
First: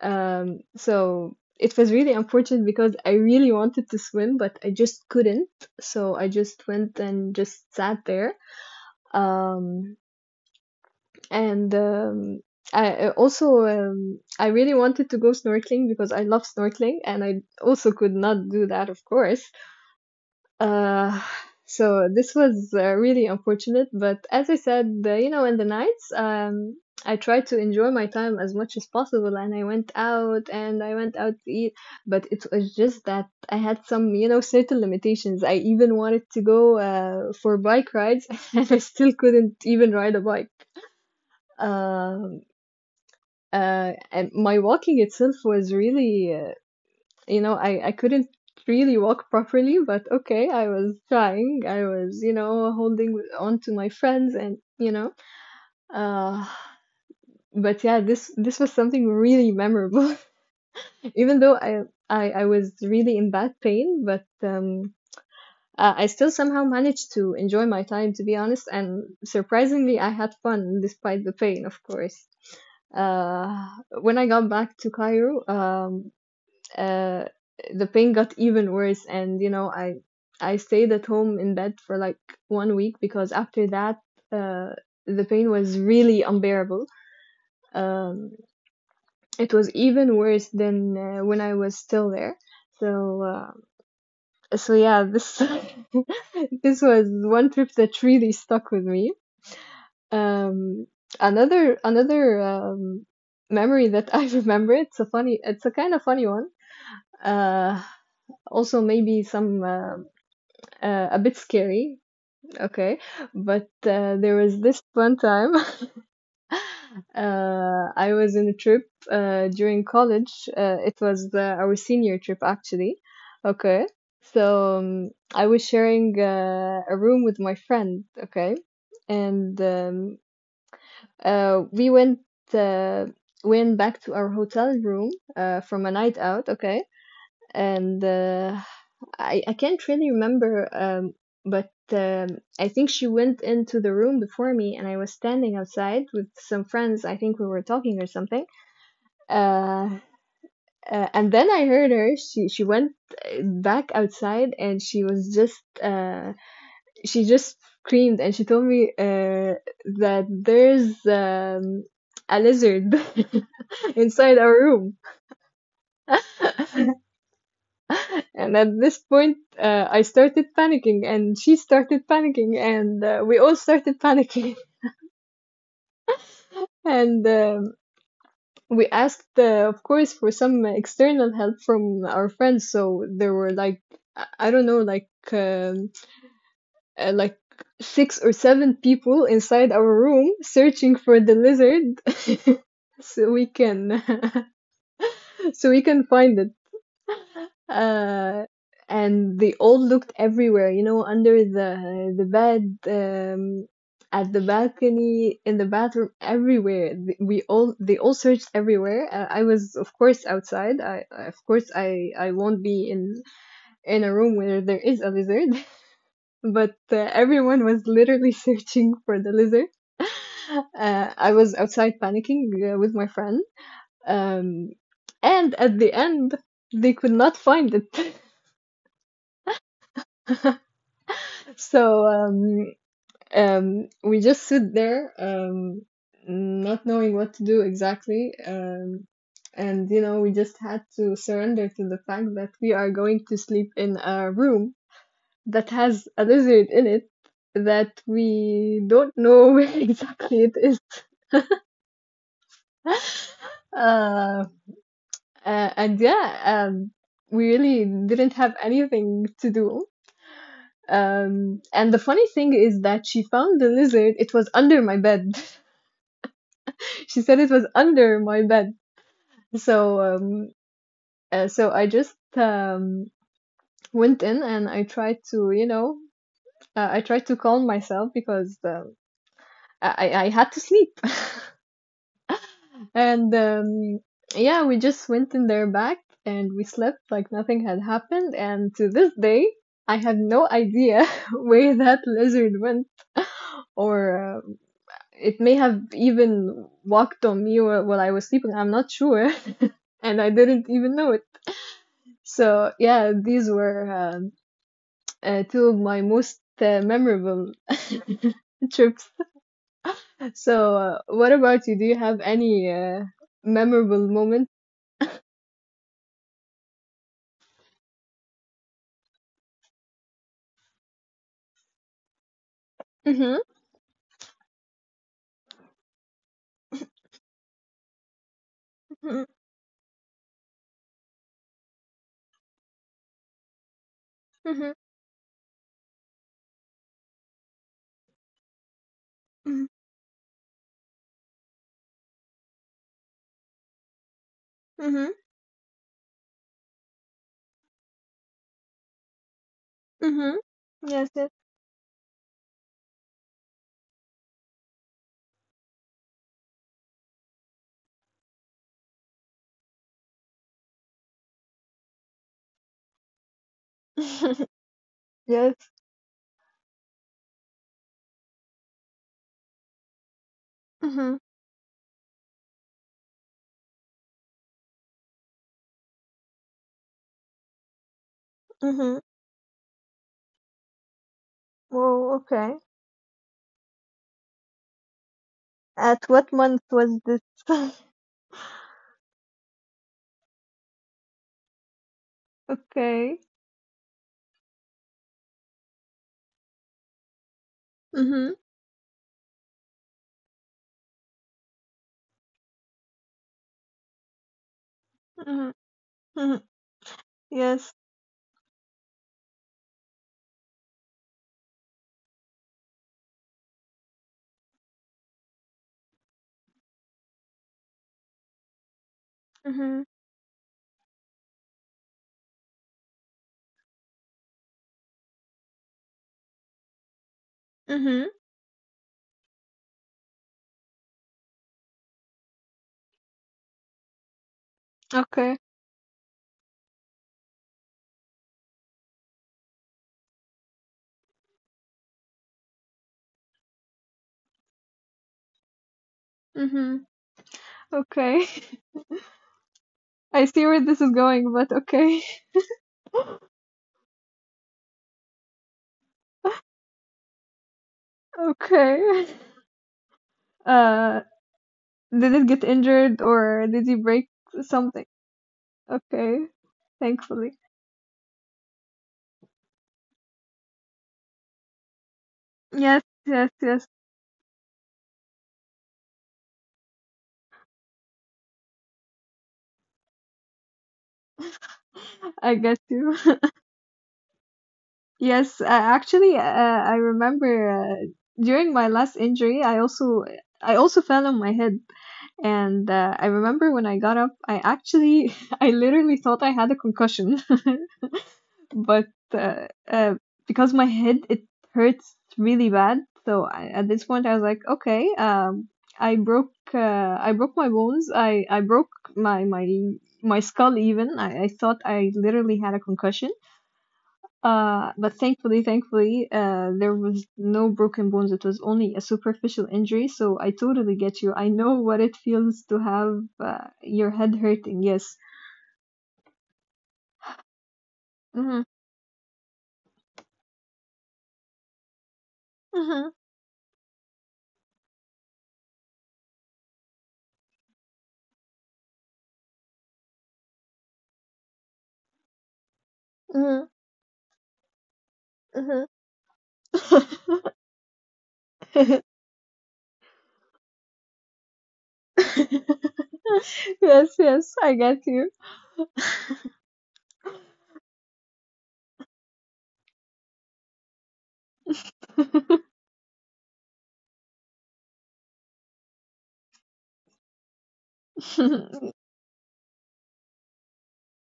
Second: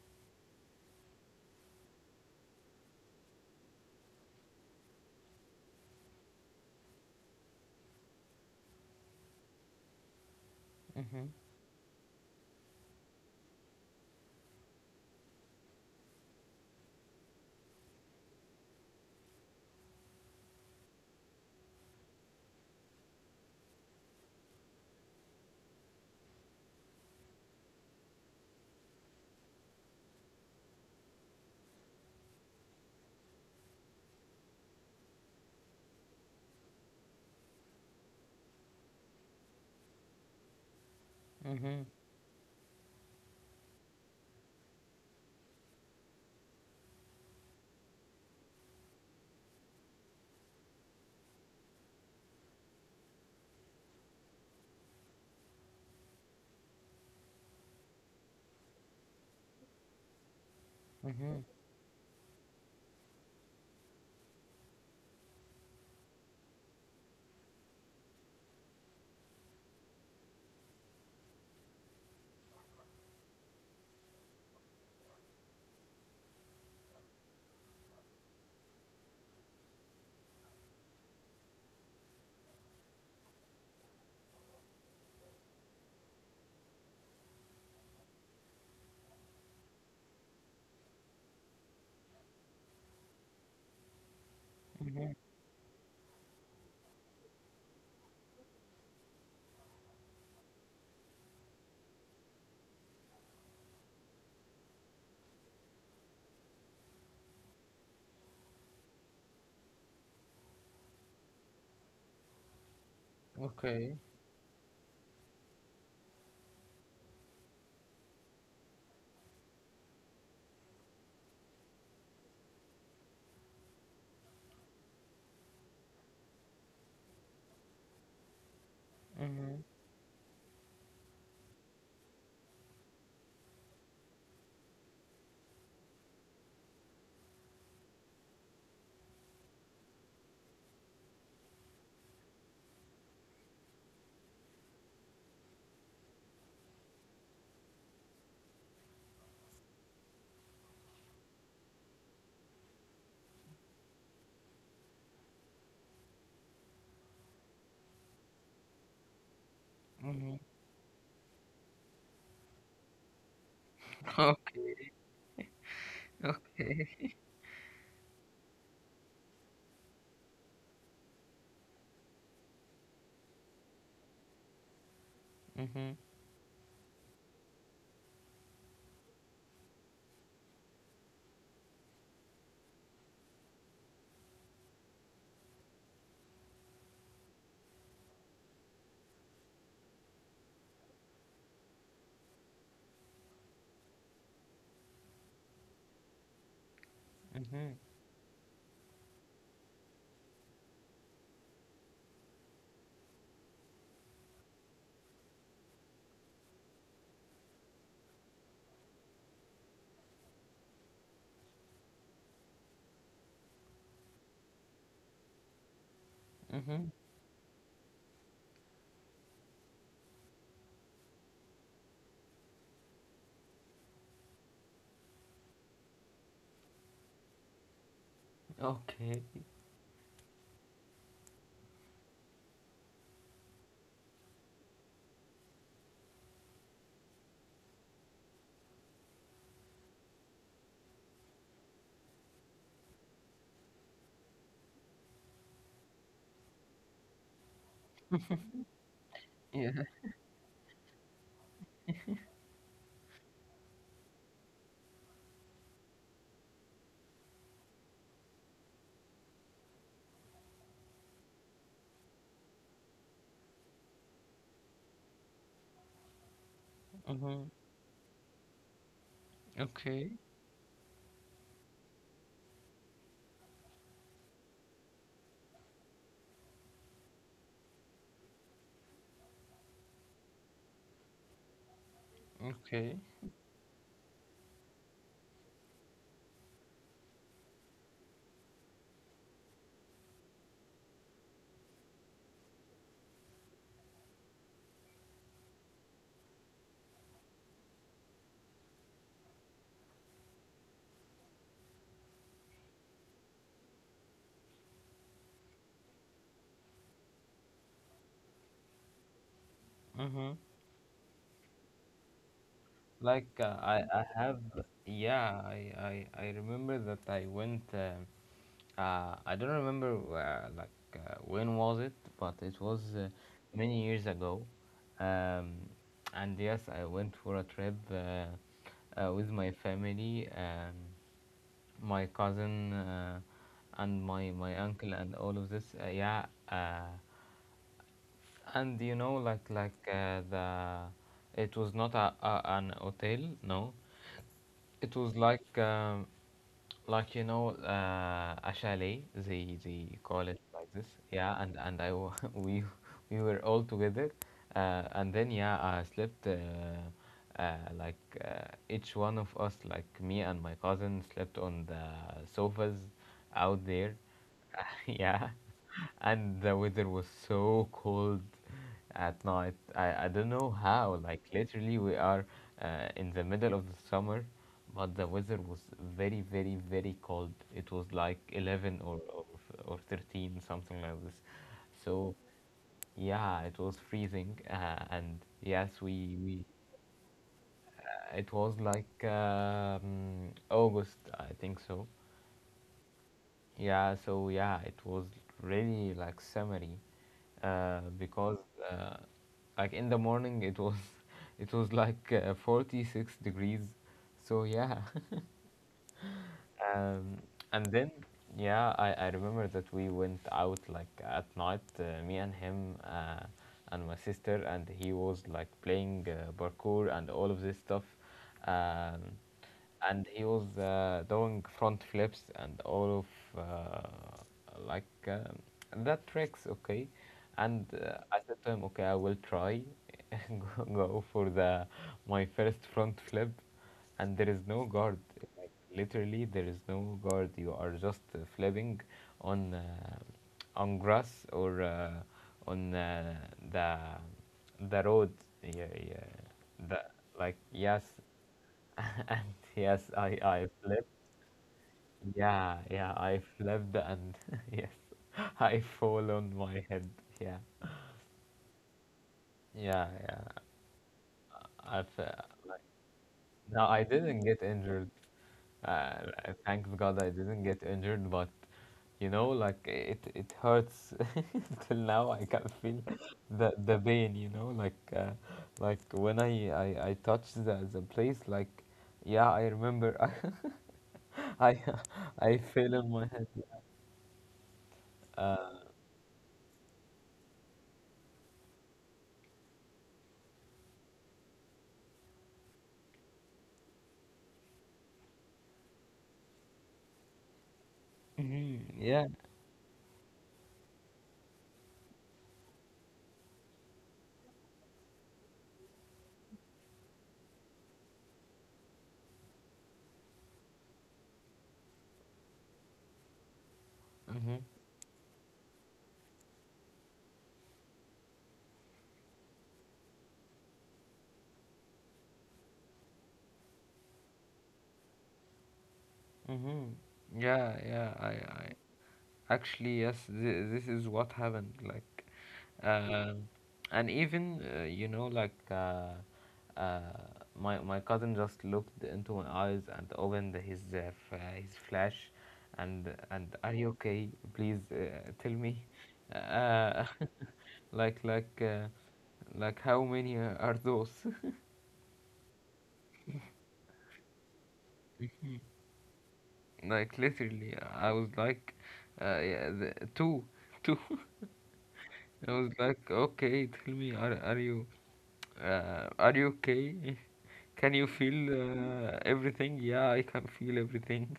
Speaker 2: So it was really unfortunate because I really wanted to swim, but I just couldn't. So I just went and just sat there. Um,
Speaker 1: Mm-hmm.
Speaker 2: and I also I really wanted to go snorkeling because I love snorkeling, and I also could not do that, of course. Uh, so this was really unfortunate, but as I said, in the nights, I tried to enjoy my time as much as possible, and I went out and I went out to eat, but it was just that I had some, you know, certain limitations. I even wanted to go for bike rides, <laughs> and I still couldn't even ride a bike.
Speaker 1: Mm-hmm.
Speaker 2: Um, and my walking itself was really I couldn't really walk properly, but okay, I was trying. I was, you know, holding on to my friends and, you know, uh, but yeah, this was something really memorable. <laughs>
Speaker 1: Mm-hmm.
Speaker 2: Even though I, I was really in bad pain, but I still somehow managed to enjoy my time, to be honest. And surprisingly, I had fun despite the pain, of course. Uh, when I got back to Cairo, uh, the pain got <laughs> even worse. And you know, I stayed at home in bed for like 1 week, because after that uh, the pain was really unbearable. Um, it was even worse than when I was still there. So uh, so yeah, this <laughs> this was one trip that really stuck with me. Um, another another um, memory that <laughs> I remember, it's a funny, it's a kind of funny one. Uh, also maybe some a bit scary, okay. But
Speaker 1: Okay.
Speaker 2: there was this one time. <laughs> I was in a trip during college. It was our senior trip, actually, okay. So I was sharing a room with my friend, okay,
Speaker 1: Mm-hmm.
Speaker 2: and we uh, went back to our hotel room from a night out, okay, and I can't really remember. But I think she went into the room before me, and I was standing outside with some friends. I think we were talking or something. Uh, and then I heard her. She went back outside, and she was just she just screamed, and she told me that
Speaker 1: Mm-hmm.
Speaker 2: there's a lizard <laughs> inside our
Speaker 1: <laughs>
Speaker 2: room.
Speaker 1: Okay.
Speaker 2: <laughs> And at this point, I started panicking, and she started panicking, and we all started panicking. <laughs>
Speaker 1: Okay.
Speaker 2: And We asked, of course, for some external help from our friends. So there were like, I don't know, like six or seven people inside our room searching for the lizard, <laughs> so we can, <laughs> so we can find it.
Speaker 1: Mm-hmm. Mm-hmm.
Speaker 2: Uh, and they all looked everywhere, you know, under the bed, at the balcony, in the bathroom, everywhere. Th- We all they all searched everywhere. I was, of course, outside. Of course I won't be in a room where there is a lizard, <laughs> but
Speaker 1: Mm-hmm.
Speaker 2: everyone was literally <laughs> searching for the lizard. <laughs> I was outside panicking with my friend. Um, and at the end, they could not find it. <laughs>
Speaker 1: Okay.
Speaker 2: So we just sit there, not knowing what to do exactly. And you know, we just had to surrender to the fact that we are going to sleep in a room that has a lizard in it that we don't know <laughs> where
Speaker 1: Yeah.
Speaker 2: exactly it is. <laughs> uh, and yeah, we really didn't have anything to do. And the funny thing is that she found the lizard. It was under my bed. <laughs> She said
Speaker 1: Mm-hmm.
Speaker 2: it was under my bed. So,
Speaker 1: Okay.
Speaker 2: um, so I just went in and I tried to, you know, I tried to calm myself because I had to sleep.
Speaker 1: Okay.
Speaker 2: <laughs> And Yeah, we just went in there back and we slept like nothing had happened. And to this day, I have no idea <laughs> where that lizard went, or it may have even walked on me while I was sleeping. I'm not sure. <laughs> And I didn't even know it. So, yeah, these were two of my most memorable <laughs> trips.
Speaker 1: Mm-hmm.
Speaker 2: So, what about you? Do you have any
Speaker 1: Like I
Speaker 2: memorable
Speaker 1: have,
Speaker 2: moment?
Speaker 1: yeah, I remember that I went. I don't remember when was it, but it was
Speaker 2: Mm-hmm,
Speaker 1: many years ago. Um, and yes, I went for a trip with
Speaker 2: mm-hmm,
Speaker 1: my family, my cousin, and my
Speaker 2: mm-hmm,
Speaker 1: uncle, and all of this. Yeah. And you know, like the it was not a, an hotel, no, it was
Speaker 2: mm-hmm,
Speaker 1: like like, you know, a chalet. They call it
Speaker 2: mm-hmm.
Speaker 1: like this.
Speaker 2: Yes, yes.
Speaker 1: Yeah, and <laughs> we were all together, and then yeah, I slept. Uh, like each one of us, like me and my cousin, slept on the sofas out there.
Speaker 2: <laughs>
Speaker 1: <laughs> Yeah,
Speaker 2: Yes.
Speaker 1: and the weather was so cold at night. I don't know how, like,
Speaker 2: Mm-hmm,
Speaker 1: literally, we are in the middle of the summer, but the weather was very, very, very cold. It was like 11 or,
Speaker 2: mm-hmm.
Speaker 1: or 13, something like this. So,
Speaker 2: Whoa, okay.
Speaker 1: yeah, it was freezing, and yes,
Speaker 2: At what
Speaker 1: we
Speaker 2: month was this? <laughs>
Speaker 1: it was like August, I think so.
Speaker 2: Okay.
Speaker 1: Yeah, so yeah, it was really like summery,
Speaker 2: Mm-hmm,
Speaker 1: because uh, like in the morning it was <laughs> it was like 46 degrees, so yeah. <laughs>
Speaker 2: mm-hmm,
Speaker 1: Um, and
Speaker 2: Yes.
Speaker 1: then, yeah, I remember that we went out like at night, me and him and my sister, and he was like playing parkour and all of this stuff. Um,
Speaker 2: Mhm.
Speaker 1: and he was doing front flips and all of like um, that tricks, okay. And
Speaker 2: Mhm.
Speaker 1: I said to him, okay, I will try <laughs> go for the my first front flip, and there is no guard,
Speaker 2: Okay.
Speaker 1: like literally, there is no guard. You are just flipping on uh, on grass or on the the road. Yeah, yeah.
Speaker 2: Mhm.
Speaker 1: Like, yes,
Speaker 2: Okay. <laughs>
Speaker 1: <laughs> and yes, I
Speaker 2: I
Speaker 1: I
Speaker 2: see where
Speaker 1: flip.
Speaker 2: this is going, but okay. <laughs>
Speaker 1: Yeah, yeah, I flipped and <laughs> yes, <laughs> I fall on my head. Yeah,
Speaker 2: Okay. <laughs>
Speaker 1: yeah, yeah.
Speaker 2: Uh,
Speaker 1: I fe-
Speaker 2: did it get
Speaker 1: like,
Speaker 2: injured or
Speaker 1: no,
Speaker 2: did he
Speaker 1: I
Speaker 2: break
Speaker 1: didn't get injured.
Speaker 2: something?
Speaker 1: Uh,
Speaker 2: Okay.
Speaker 1: Thanks God I
Speaker 2: Thankfully.
Speaker 1: didn't get injured, but you know, like, it hurts <laughs> till now. I can feel
Speaker 2: Yes. Yes.
Speaker 1: the
Speaker 2: Yes.
Speaker 1: the pain. You know, like when I touch the place, like yeah, I remember. <laughs> I I
Speaker 2: I get
Speaker 1: fell on
Speaker 2: you.
Speaker 1: my head.
Speaker 2: <laughs> Yes. Actually, I remember during my last injury, I also fell on my head, and I remember when I got up, I actually <laughs> I literally thought I had a concussion.
Speaker 1: Hmm.
Speaker 2: <laughs> but
Speaker 1: Yeah.
Speaker 2: uh, uh, because my head it hurts really bad, so I, at this point I was like, okay, I broke uh, I broke my bones. I broke my my my skull even. I thought I literally had a concussion.
Speaker 1: Hmm.
Speaker 2: But thankfully, thankfully, there was no broken bones. It was only a superficial injury. So I totally get you. I know what it feels to have your head hurting. Yes.
Speaker 1: Hmm. Yeah. Yeah. I
Speaker 2: hmm
Speaker 1: actually, yes. This is what happened. Like.
Speaker 2: hmm
Speaker 1: Um, and even you know, like uh, my cousin just looked into my eyes and opened his his flash, and are you okay? Please tell me,
Speaker 2: hmm
Speaker 1: uh, <laughs>
Speaker 2: hmm
Speaker 1: like like uh,
Speaker 2: <laughs>
Speaker 1: like, how many are those?
Speaker 2: <laughs> Yes, yes, I get you.
Speaker 1: <laughs> Like literally, I was like, yeah, the, two, <laughs> two. I was like, okay, tell me, are you? Are you okay? Can you feel
Speaker 2: <laughs>
Speaker 1: everything? Yeah, I can feel everything.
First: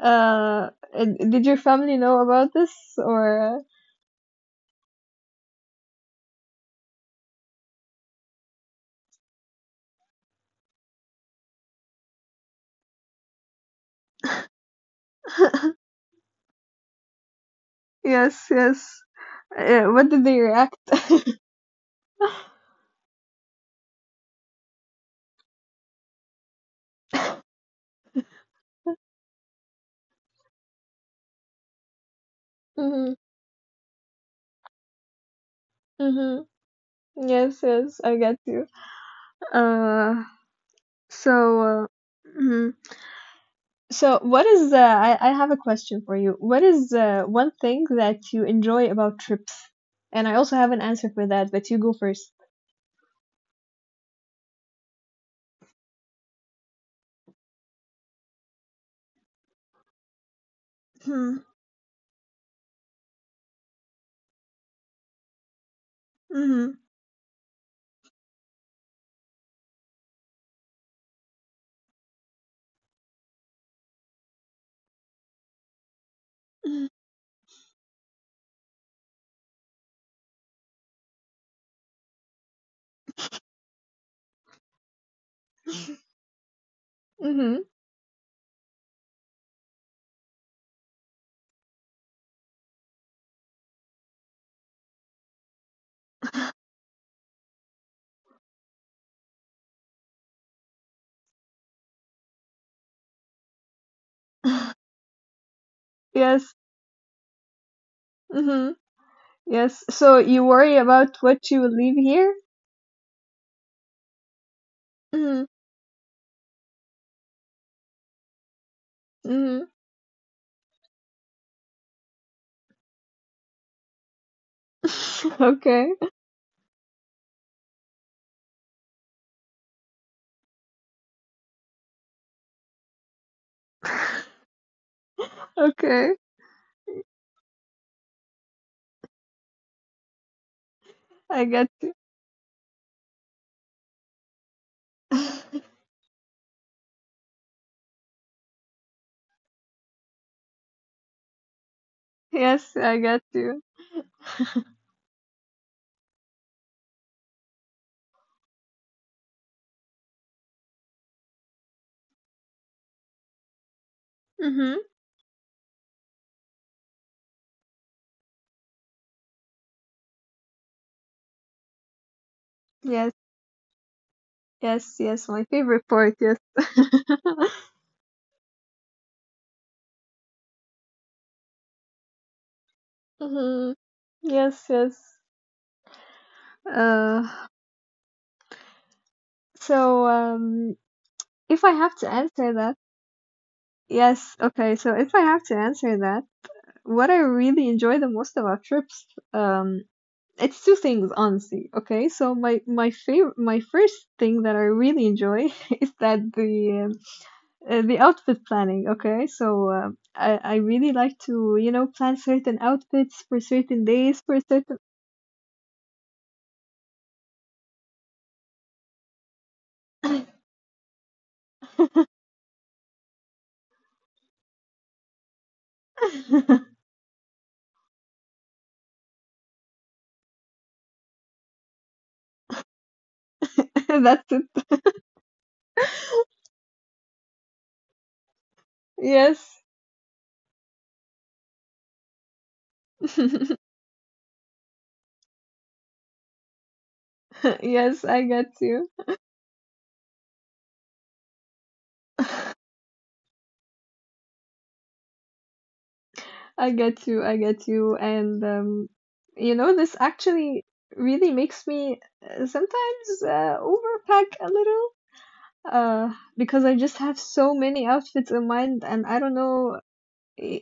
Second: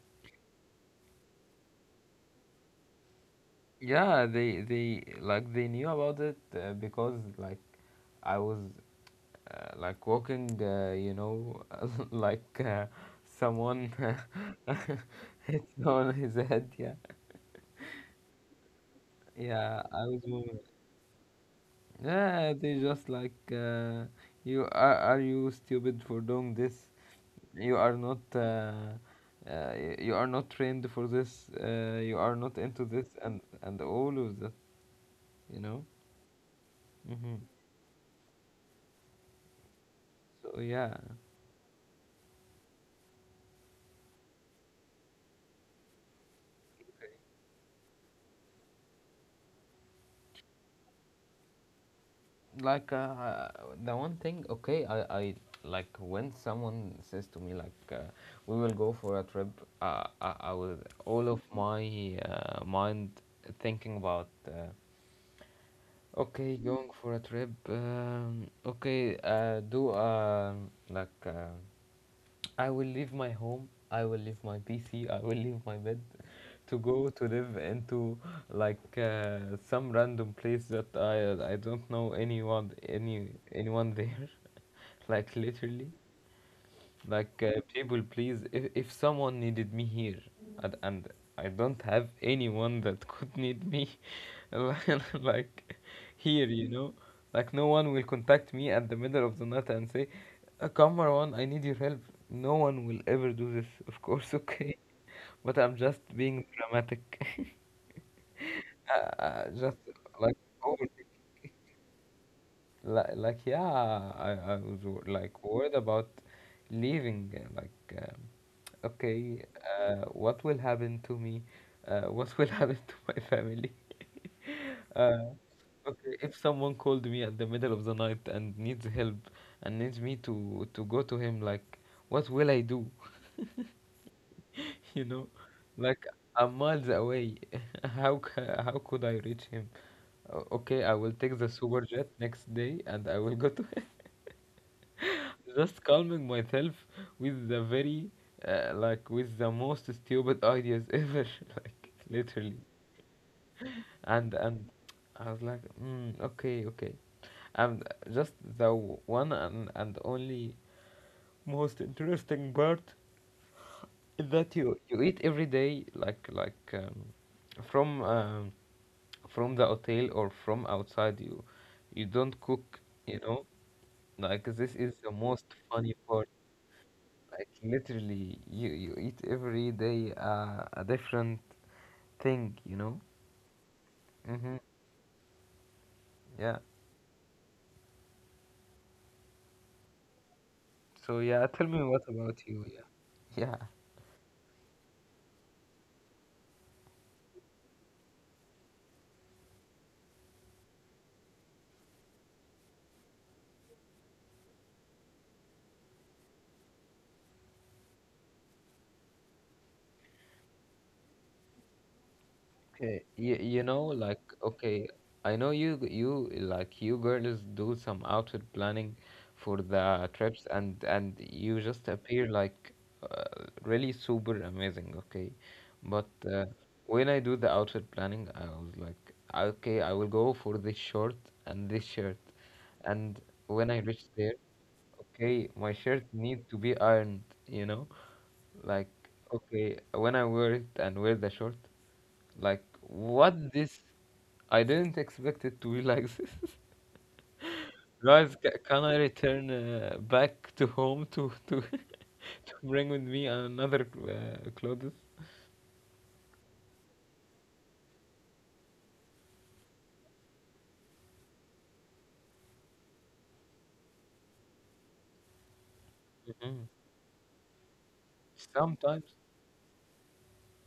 Speaker 2: And did your family know about this or?
Speaker 1: Yeah, they knew about it, because like I was, like walking, <laughs> like someone <laughs> hit
Speaker 2: <laughs>
Speaker 1: on his head. Yeah,
Speaker 2: Yes, yes.
Speaker 1: yeah,
Speaker 2: Uh,
Speaker 1: I
Speaker 2: what
Speaker 1: was
Speaker 2: did they
Speaker 1: moving.
Speaker 2: react? <laughs>
Speaker 1: Yeah, they just like, you are. Are you stupid for doing this? You are not. You are not trained for this. You are not into this,
Speaker 2: Mm-hmm,
Speaker 1: and all of that. You know.
Speaker 2: mm-hmm.
Speaker 1: Hmm.
Speaker 2: Yes, yes, I get you. Uh,
Speaker 1: So yeah.
Speaker 2: so, mhm. So what is I have a question for you. What is one thing that you enjoy about trips? And I also have an answer for that, but you go first.
Speaker 1: Like, the one thing, okay, I like when someone says to me, like, we will go for a trip, I will, all of my, mind thinking about, okay,
Speaker 2: Mm-hmm.
Speaker 1: going for a trip. Okay, do, like, I will leave my home. I will leave my PC. I will leave my bed to go to live into, like, some random place that I don't know anyone, anyone there, <laughs> like, literally. Like,
Speaker 2: Mm-hmm.
Speaker 1: people please, if someone needed me here, and I don't have anyone that <laughs> could need me, <laughs> like, here, like, no one will contact me at the middle of the night and say, Come, Marwan, I need your help." No one will ever do this, of course. <laughs> Okay,
Speaker 2: <laughs>
Speaker 1: but I'm just being
Speaker 2: Yes.
Speaker 1: dramatic.
Speaker 2: Mm-hmm.
Speaker 1: <laughs> Just,
Speaker 2: Yes. So
Speaker 1: like,
Speaker 2: you worry
Speaker 1: over,
Speaker 2: about what you will leave here?
Speaker 1: like, like, yeah, I was like
Speaker 2: Mm-hmm.
Speaker 1: worried about leaving, like, okay,
Speaker 2: Mm-hmm.
Speaker 1: what will happen to me? What will <laughs> happen to my family? Uh,
Speaker 2: <laughs> Okay.
Speaker 1: okay, if someone called me at the middle of the night and needs help and needs me to go to him, like, what will I do?
Speaker 2: <laughs>
Speaker 1: <laughs> You know, like,
Speaker 2: Okay.
Speaker 1: I'm miles away. <laughs> How could I reach him? Okay, I will take
Speaker 2: I
Speaker 1: the
Speaker 2: get
Speaker 1: super
Speaker 2: you.
Speaker 1: jet next day and I will go to him. <laughs>
Speaker 2: <laughs>
Speaker 1: Just calming myself with the very, like, with the most stupid ideas <laughs> ever, like, literally.
Speaker 2: Yes, I get you.
Speaker 1: And I was like, okay, okay. And just the one and only most interesting part is that
Speaker 2: Mm-hmm.
Speaker 1: you eat every day, like, from, from the hotel or from outside. You don't cook,
Speaker 2: Yes.
Speaker 1: you know. Like, this is
Speaker 2: Yes.
Speaker 1: the
Speaker 2: Yes. My
Speaker 1: most
Speaker 2: favorite
Speaker 1: funny
Speaker 2: part.
Speaker 1: part.
Speaker 2: Yes. <laughs>
Speaker 1: Like, literally, you eat every day, a different thing.
Speaker 2: Mm-hmm.
Speaker 1: Hmm.
Speaker 2: Yes. Yes.
Speaker 1: Yeah.
Speaker 2: Uh. So,
Speaker 1: So yeah,
Speaker 2: if
Speaker 1: tell
Speaker 2: I
Speaker 1: me
Speaker 2: have
Speaker 1: what.
Speaker 2: to answer that,
Speaker 1: Yeah.
Speaker 2: yes. Okay. So if I have to answer that, what I really enjoy the most about trips, um, it's two things, honestly. Okay, so my favorite, my first thing that I really enjoy <laughs> is that the outfit planning. Okay, so I really like to, you know, plan certain
Speaker 1: Okay,
Speaker 2: outfits
Speaker 1: you,
Speaker 2: for
Speaker 1: you know,
Speaker 2: certain
Speaker 1: like,
Speaker 2: days, for certain
Speaker 1: okay, I know you girls do some outfit planning for the trips, and you just appear like, uh, really super amazing, okay? But
Speaker 2: <laughs>
Speaker 1: when I do the outfit planning, I was like, okay, I will go for this short and this shirt. And when I reach
Speaker 2: that's
Speaker 1: there,
Speaker 2: it.
Speaker 1: okay, my shirt need
Speaker 2: <laughs>
Speaker 1: to be ironed, you know? Like,
Speaker 2: Yes.
Speaker 1: okay, when I wear it and wear the short, like, what
Speaker 2: <laughs>
Speaker 1: this? I didn't expect it to be like this. <laughs>
Speaker 2: Yes, I
Speaker 1: Guys, ca
Speaker 2: get
Speaker 1: can
Speaker 2: you.
Speaker 1: I return back to home to <laughs> to
Speaker 2: <laughs>
Speaker 1: bring with me another, clothes?
Speaker 2: I get you, I get you. And You know, this actually really makes me sometimes overpack a little. Uh,
Speaker 1: Hmm.
Speaker 2: because I just have so many outfits in mind, and
Speaker 1: Sometimes,
Speaker 2: I don't know,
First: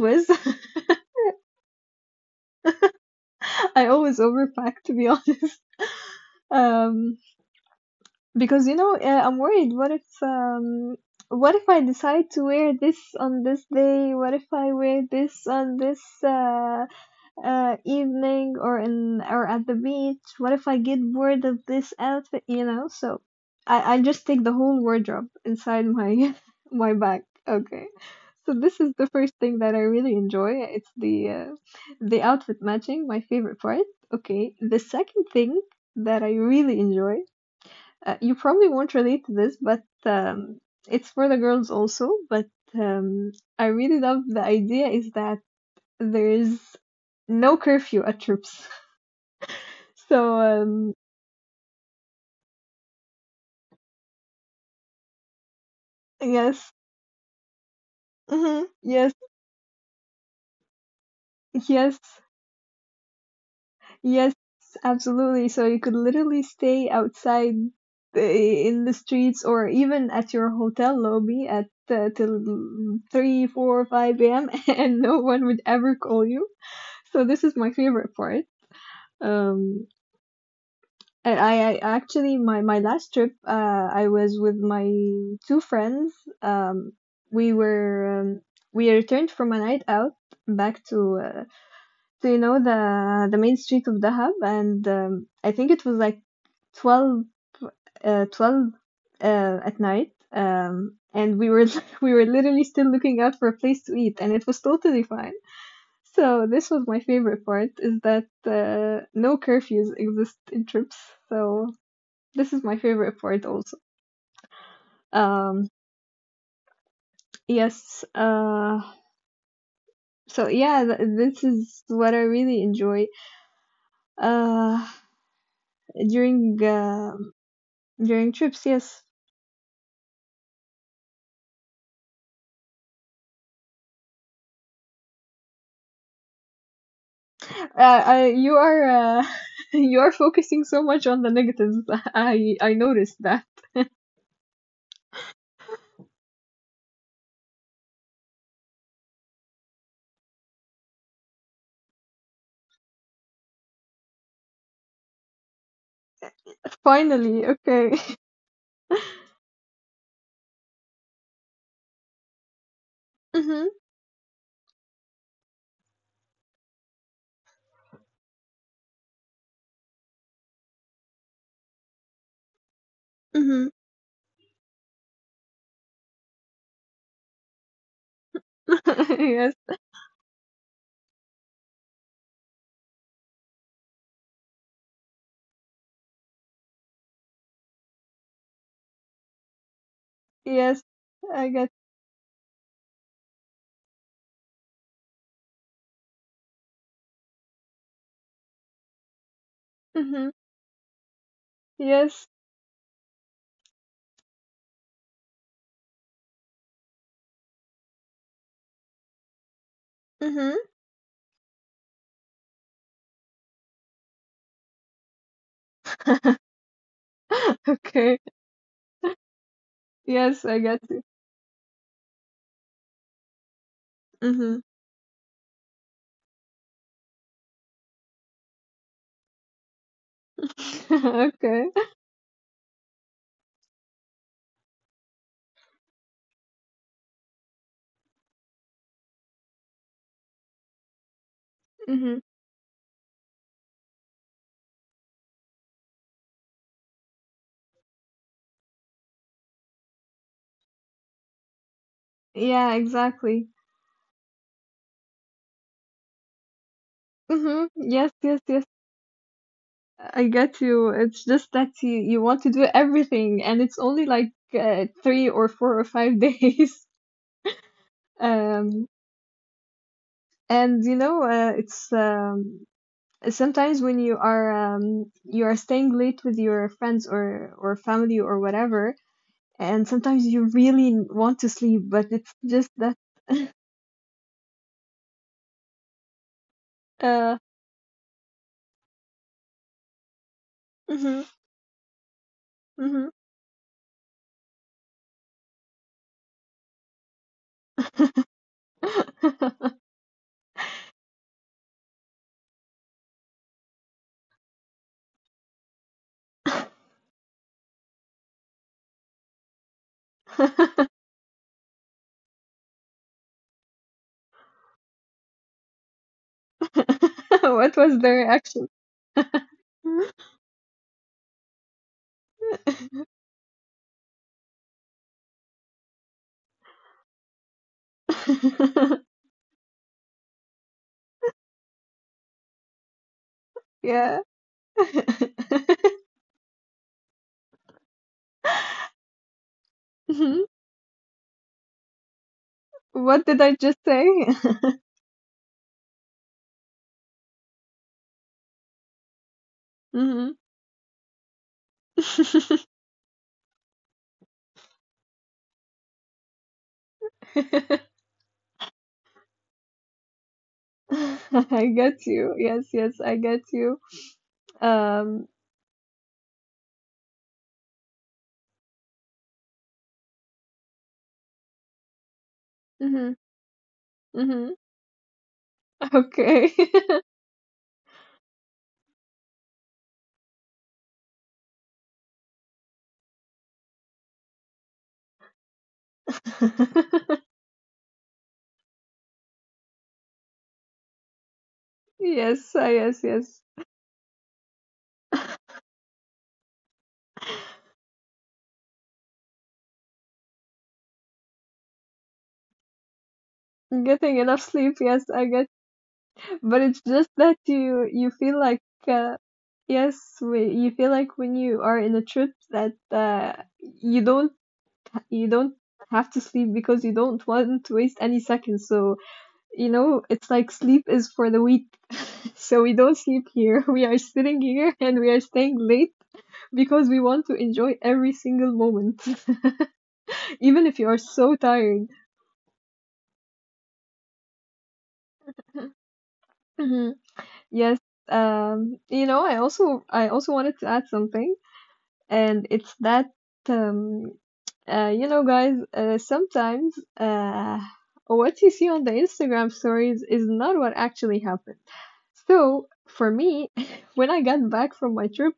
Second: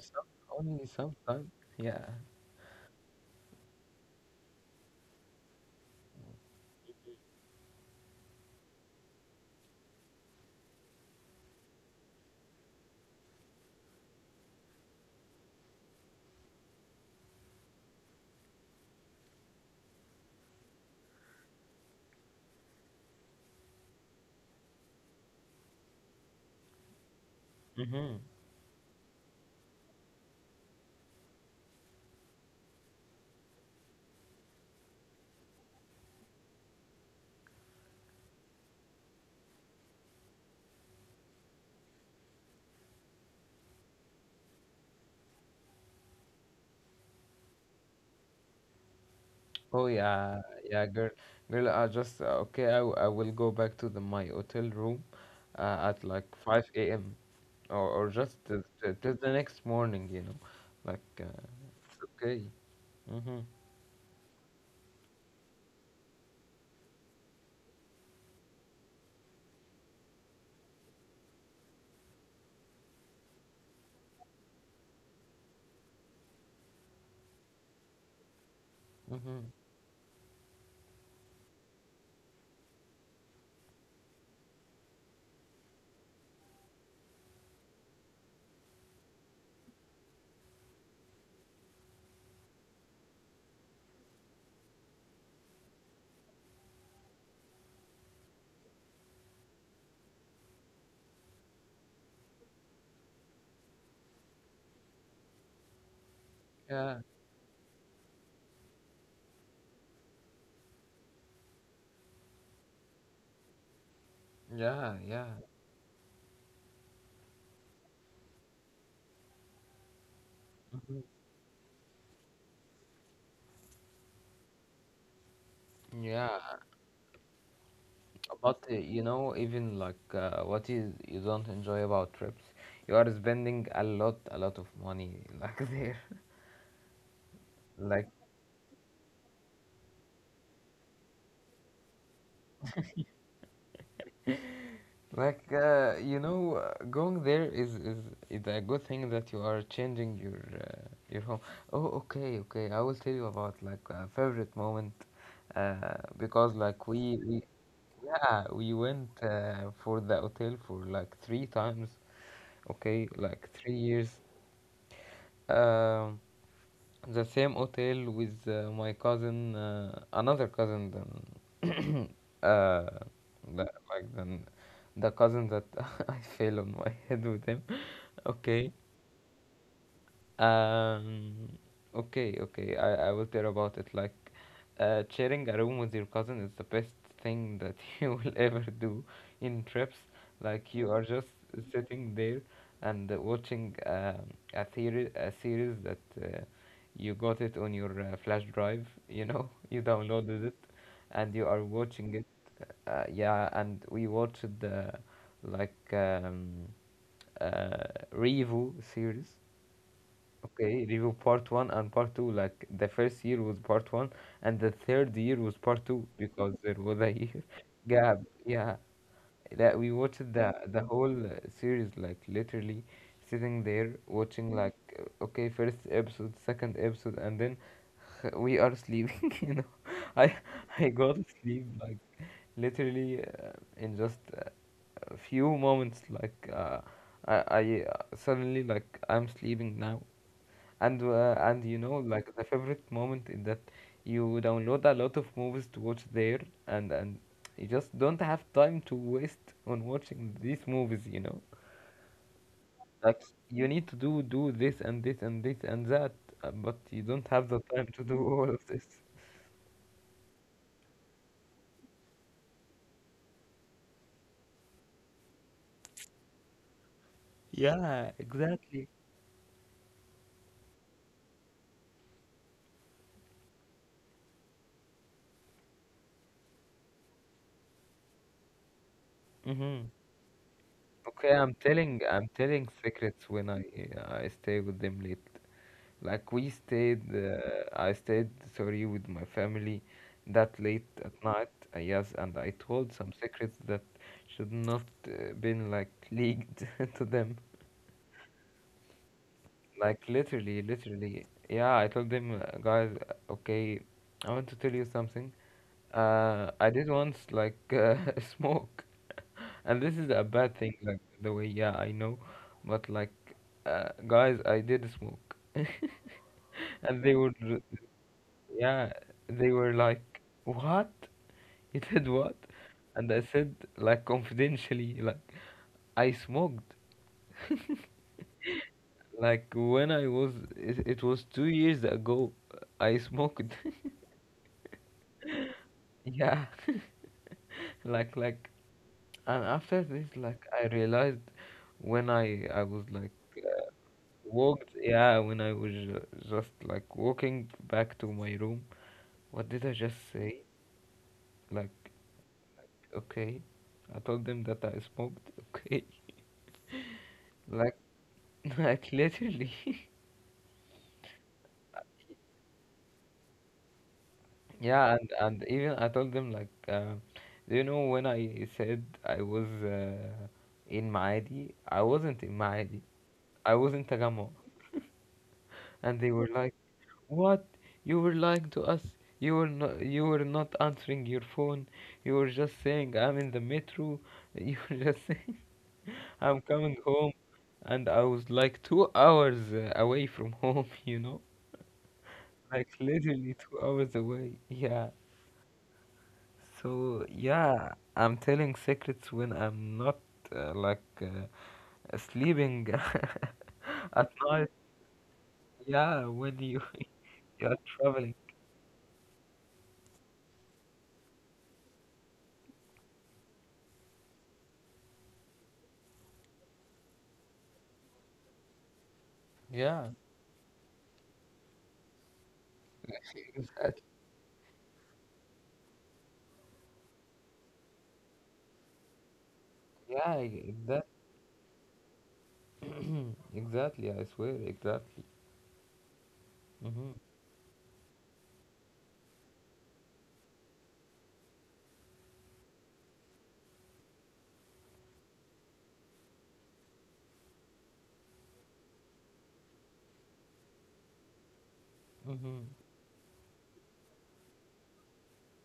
Speaker 1: some, only
Speaker 2: <laughs>
Speaker 1: sometimes. Yeah.
Speaker 2: I always overpack, to be <laughs> honest. Um, because you know, I'm worried. What if I decide to wear this on this day? What if I wear this on this, evening or in or at the beach? What if I get bored of this outfit? You know, so I just take the whole wardrobe inside my <laughs> my bag. Okay,
Speaker 1: Hmm.
Speaker 2: so this is the first thing that I really enjoy. It's the outfit matching, my favorite part. Okay, the second thing that I really enjoy. You probably won't relate to this, but it's for the girls also. But um, I really love, the idea is that there's no curfew at troops. <laughs>
Speaker 1: Oh,
Speaker 2: So
Speaker 1: yeah, yeah,
Speaker 2: um,
Speaker 1: girl, girl. I just, okay. I will go back to the my hotel room, at like
Speaker 2: yes,
Speaker 1: 5 a.m., or just till,
Speaker 2: hmm
Speaker 1: till
Speaker 2: yes,
Speaker 1: till the next morning. You know, like,
Speaker 2: yes,
Speaker 1: it's okay. Mm-hmm.
Speaker 2: yes, absolutely. So you could literally stay outside in the streets or even at your hotel lobby at till three, four, five a.m. <laughs> and no one would ever call you. So this is my favorite part.
Speaker 1: Mm-hmm.
Speaker 2: Um, And I actually, my last trip, I was with my two friends, um we were we returned from a night out back to to, you know, the main street of Dahab, and I think it was like 12 uh 12 at night. And we were <laughs> we were literally still looking out for a place to eat, and it was totally fine. So this was
Speaker 1: Yeah.
Speaker 2: my favorite part, is that no curfews exist in trips. So this is my favorite part also.
Speaker 1: Yeah. Yeah.
Speaker 2: Um, yes. So yeah,
Speaker 1: Mm-hmm.
Speaker 2: this is what I really enjoy. Uh,
Speaker 1: Yeah.
Speaker 2: during during
Speaker 1: But
Speaker 2: trips, yes.
Speaker 1: you know, even like, what you don't enjoy about trips, you are spending a lot of money <laughs> like, there, like,
Speaker 2: You are uh, <laughs> you are focusing so much on the negatives. <laughs> I noticed that.
Speaker 1: going there is a good thing that you are changing your, your home. Oh, okay, okay. I will tell you about like a favorite moment, because like we we
Speaker 2: Finally, okay. <laughs>
Speaker 1: yeah we went, for the hotel for like three times, okay, like
Speaker 2: hmm
Speaker 1: 3 years. Um, the same hotel with, my cousin, another cousin than <coughs> uh, the,
Speaker 2: hmm
Speaker 1: like than the cousin that <laughs> I fell on my head with him. <laughs> Okay,
Speaker 2: <laughs> yes.
Speaker 1: um, okay, okay. I will tell about it. Like, sharing a room with your cousin is the best thing that <laughs> you will ever do in trips. Like,
Speaker 2: Yes.
Speaker 1: you are just
Speaker 2: I get.
Speaker 1: sitting there and, watching, a series that, you got it on your, flash drive. You know, <laughs> you
Speaker 2: Hmm
Speaker 1: downloaded it, and you are watching it.
Speaker 2: Yes.
Speaker 1: Yeah, and we watched the, like um, uh, Revo series.
Speaker 2: hmm
Speaker 1: Okay, review part one and part two. Like the first year was part one, and the third year was part two because
Speaker 2: <laughs>
Speaker 1: there was a year <laughs>
Speaker 2: okay.
Speaker 1: gap. Yeah, that we watched
Speaker 2: Yes,
Speaker 1: the
Speaker 2: I get
Speaker 1: the
Speaker 2: it.
Speaker 1: whole, series, like, literally sitting there watching,
Speaker 2: Hmm
Speaker 1: like, okay, first episode, second episode, and then <laughs> we are sleeping. <laughs> You know, I I got to sleep,
Speaker 2: <laughs> okay.
Speaker 1: like, literally, in just, a few moments, like, I suddenly like, I'm sleeping now, and you know,
Speaker 2: hmm
Speaker 1: like, the favorite moment is that you download a lot of movies to watch there, and you just don't have time to waste on watching these movies, you know,
Speaker 2: Yeah,
Speaker 1: like,
Speaker 2: exactly.
Speaker 1: you need to do this and this and this and that, but you don't have the time to
Speaker 2: Yes,
Speaker 1: do
Speaker 2: yes,
Speaker 1: all
Speaker 2: yes.
Speaker 1: of this.
Speaker 2: I get you. It's just that you want to do everything, and it's only like three or four or five <laughs> days.
Speaker 1: Yeah,
Speaker 2: Um,
Speaker 1: exactly.
Speaker 2: and you know, it's sometimes when you are staying late with your friends or family or whatever,
Speaker 1: Mm-hmm.
Speaker 2: and sometimes you really
Speaker 1: Okay,
Speaker 2: want to
Speaker 1: I'm
Speaker 2: sleep,
Speaker 1: telling
Speaker 2: but
Speaker 1: I'm
Speaker 2: it's
Speaker 1: telling
Speaker 2: just that.
Speaker 1: secrets when I stay with them late. Like we stayed,
Speaker 2: Uh,
Speaker 1: uh, I stayed, sorry, with my family that late
Speaker 2: hmm
Speaker 1: at night. Yes, and I told
Speaker 2: hmm
Speaker 1: some secrets that should not, been like leaked <laughs> to them.
Speaker 2: <laughs>
Speaker 1: Like, literally, literally. Yeah, I told them, Guys, okay, I want to tell you something. I did once, like, <laughs> smoke, <laughs> and this is a bad thing. Like the way, yeah, I know, but, like, guys, I did smoke, <laughs> and they would,
Speaker 2: <laughs> What was the reaction?
Speaker 1: yeah, they were like,
Speaker 2: <laughs>
Speaker 1: what? You did what?" And I said like, <laughs> confidentially, like, I smoked.
Speaker 2: <laughs>
Speaker 1: Like, when I was, it was 2 years ago, I smoked. <laughs>
Speaker 2: Yeah. <laughs>
Speaker 1: Yeah. <laughs> Like, and after this, like,
Speaker 2: Mhm.
Speaker 1: I realized when I was, like,
Speaker 2: What did I just say?
Speaker 1: walked.
Speaker 2: <laughs>
Speaker 1: Yeah, when I was just like walking back to my room, what did I just
Speaker 2: Mhm.
Speaker 1: say? Like,
Speaker 2: <laughs>
Speaker 1: okay, I told them that I smoked. Okay, like, <laughs> like, literally. <laughs>
Speaker 2: I get you. Yes, yes, I get you.
Speaker 1: Yeah, and
Speaker 2: Um,
Speaker 1: and even I told them, like, do you know when I said I was, in Maadi, I wasn't in Maadi.
Speaker 2: mhm,
Speaker 1: I was in Tagamo,
Speaker 2: mhm.
Speaker 1: and they were
Speaker 2: Okay.
Speaker 1: like, "What? You were lying to us. You were not. You were not answering your phone. You were just saying I'm in the metro. <laughs> You were just saying <laughs> I'm coming home,
Speaker 2: <laughs>
Speaker 1: and I was like 2 hours, away from home. <laughs> You know,
Speaker 2: Yes,
Speaker 1: like,
Speaker 2: yes,
Speaker 1: literally
Speaker 2: yes.
Speaker 1: 2 hours away. Yeah." So yeah, I'm telling secrets when I'm not, like, sleeping <laughs> at
Speaker 2: Getting enough
Speaker 1: night.
Speaker 2: sleep, yes, I get.
Speaker 1: Yeah, when you
Speaker 2: But it's just
Speaker 1: <laughs>
Speaker 2: that
Speaker 1: you are
Speaker 2: you
Speaker 1: traveling.
Speaker 2: you feel like uh, yes, you feel like when you are in a trip that you don't you don't have to sleep because you don't want to waste any seconds. So, you
Speaker 1: Yeah.
Speaker 2: know, it's like sleep is for the weak. <laughs> So we don't sleep here. <laughs>
Speaker 1: Exactly.
Speaker 2: We are sitting here and we are staying late because we want to enjoy every single moment,
Speaker 1: Yeah,
Speaker 2: <laughs> even
Speaker 1: exactly.
Speaker 2: if you are so tired.
Speaker 1: <clears throat> Exactly. I swear, exactly. Mhm.
Speaker 2: Mhm. Yes. You know, I also wanted to add something, and it's that um you know, guys, sometimes what you see on the Instagram stories is not what actually happened. So,
Speaker 1: Mhm.
Speaker 2: for me, <laughs> when I got back from my trip,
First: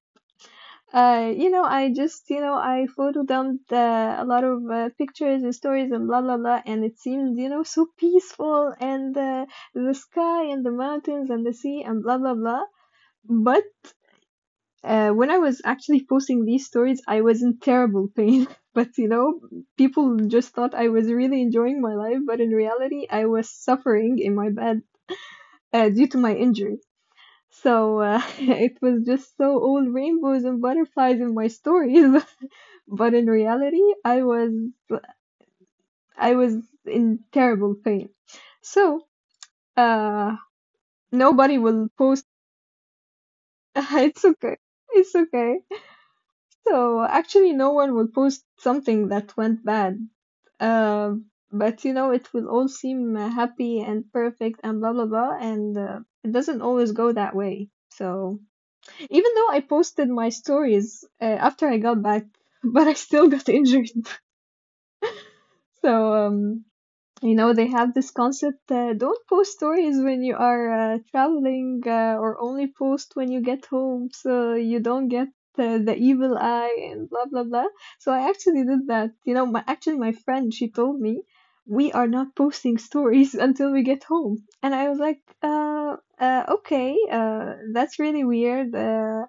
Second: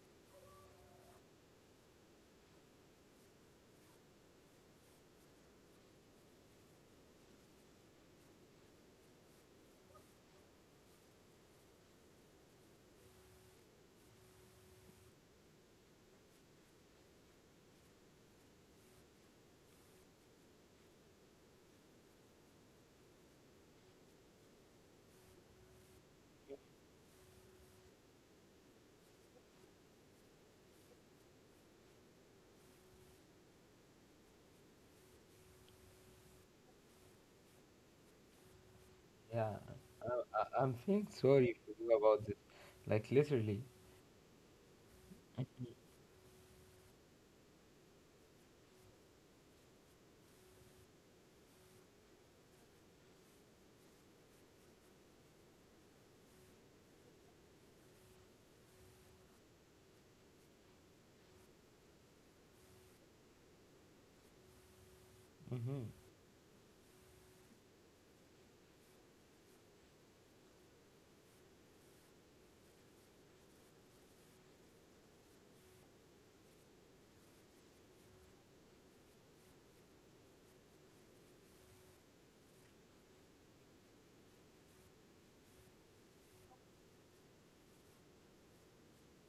Speaker 2: you know, I just, you know, I photo dumped a lot of pictures and stories and blah, blah, blah, and it seemed, you know, so peaceful and the sky and the mountains and the sea and blah, blah, blah. But when I was actually posting these stories, I was in terrible pain. <laughs> But you know, people just thought I was really enjoying my life, but in reality, I was suffering in my bed due to my injury. So <laughs> it was just so all rainbows and butterflies in my stories, <laughs> but in reality, I was in terrible pain. So
Speaker 1: Yeah.
Speaker 2: uh,
Speaker 1: I'm feeling sorry
Speaker 2: nobody
Speaker 1: for
Speaker 2: will
Speaker 1: you about
Speaker 2: post.
Speaker 1: this. Like, literally.
Speaker 2: <laughs> It's okay. It's okay. So actually, no one will post something that went bad. Um, but you know, it will all seem happy and perfect and blah blah blah, and it doesn't always go that way. So even though I posted my stories after I got back, <laughs> but I still got injured. <laughs>
Speaker 1: Mhm.
Speaker 2: So you know, they have this concept, don't post stories when you are traveling or only post when you get home so you don't get the evil eye and blah blah blah. So I actually did that. You know, actually, my friend she told me we are not posting stories <laughs> until we get home, and I was like, okay, that's really weird. Uh,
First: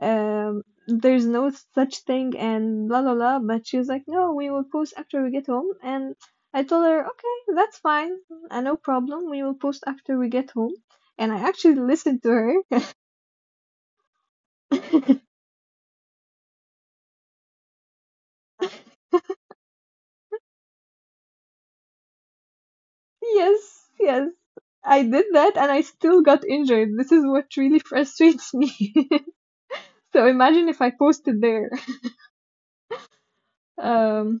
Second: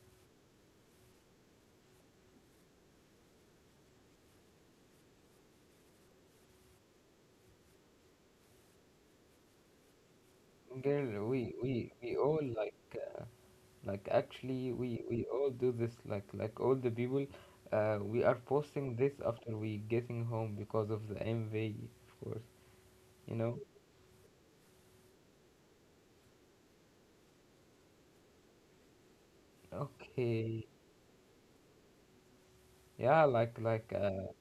Speaker 2: um, There's no such thing and blah blah blah. But she was like, no, we will post after we get home. And I told her, okay, that's fine, no problem. We will post after we get home.
Speaker 1: Girl,
Speaker 2: And
Speaker 1: we
Speaker 2: I actually
Speaker 1: we we
Speaker 2: listened to
Speaker 1: all
Speaker 2: her.
Speaker 1: like. Like, actually, we
Speaker 2: <laughs>
Speaker 1: all do this, like, all the people, we are posting this after we getting home because of the mv, of course, you know.
Speaker 2: Yes, yes, I did that, and I still got injured. This is what really frustrates me. <laughs> So
Speaker 1: Okay,
Speaker 2: imagine if I posted there.
Speaker 1: yeah, like like uh
Speaker 2: Um,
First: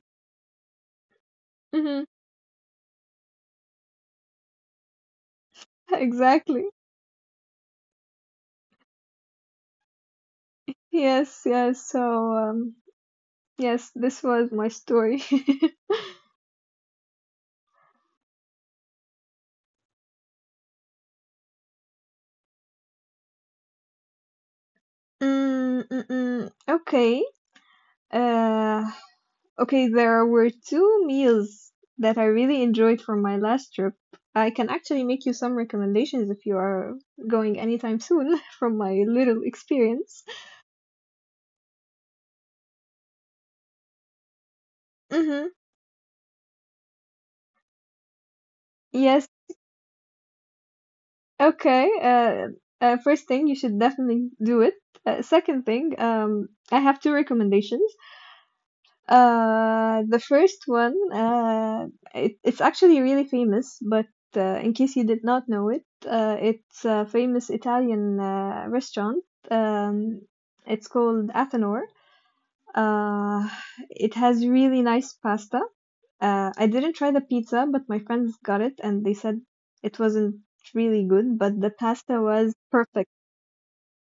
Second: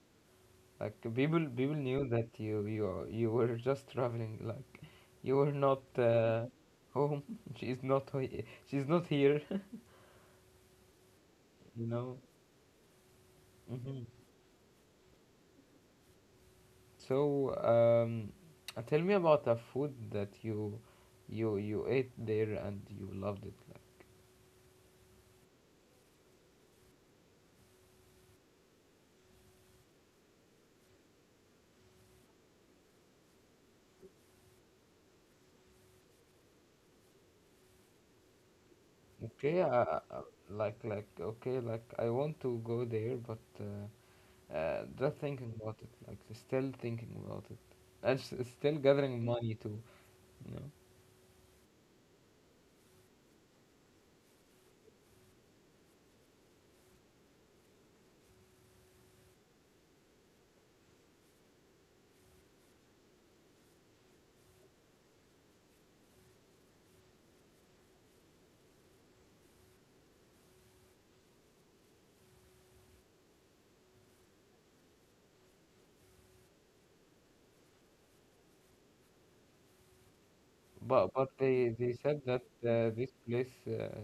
Speaker 1: like people
Speaker 2: mhm,
Speaker 1: knew that you were <laughs> just traveling, like, you were not, uh
Speaker 2: exactly.
Speaker 1: home. <laughs> she's not he- she's not here.
Speaker 2: Yes,
Speaker 1: <laughs>
Speaker 2: yes.
Speaker 1: You know.
Speaker 2: So um, yes,
Speaker 1: Hmm.
Speaker 2: this was my story. <laughs>
Speaker 1: So, um tell me about a food that you ate there and you loved it, like.
Speaker 2: Mm, mm, mm. Okay. Uh, okay, there were two meals that I really enjoyed from my last trip. I can actually make you some recommendations if you are going anytime soon <laughs> from my little
Speaker 1: Okay,
Speaker 2: experience.
Speaker 1: like, okay, like, I want to go there, but, just
Speaker 2: Mm-hmm.
Speaker 1: thinking about it, like, still thinking about it, and still gathering
Speaker 2: Yes.
Speaker 1: money too, you know.
Speaker 2: Okay. First thing, you should definitely do it. Second thing, I have two recommendations. The first one, it's actually really famous, but in case you did not know it, it's a famous Italian restaurant. Um, it's called Athenor. Uh, it has really nice pasta. I didn't try the pizza, but my friends got it and they said it wasn't really
Speaker 1: But
Speaker 2: good, but
Speaker 1: they
Speaker 2: the
Speaker 1: they
Speaker 2: pasta
Speaker 1: said that,
Speaker 2: was perfect.
Speaker 1: this place,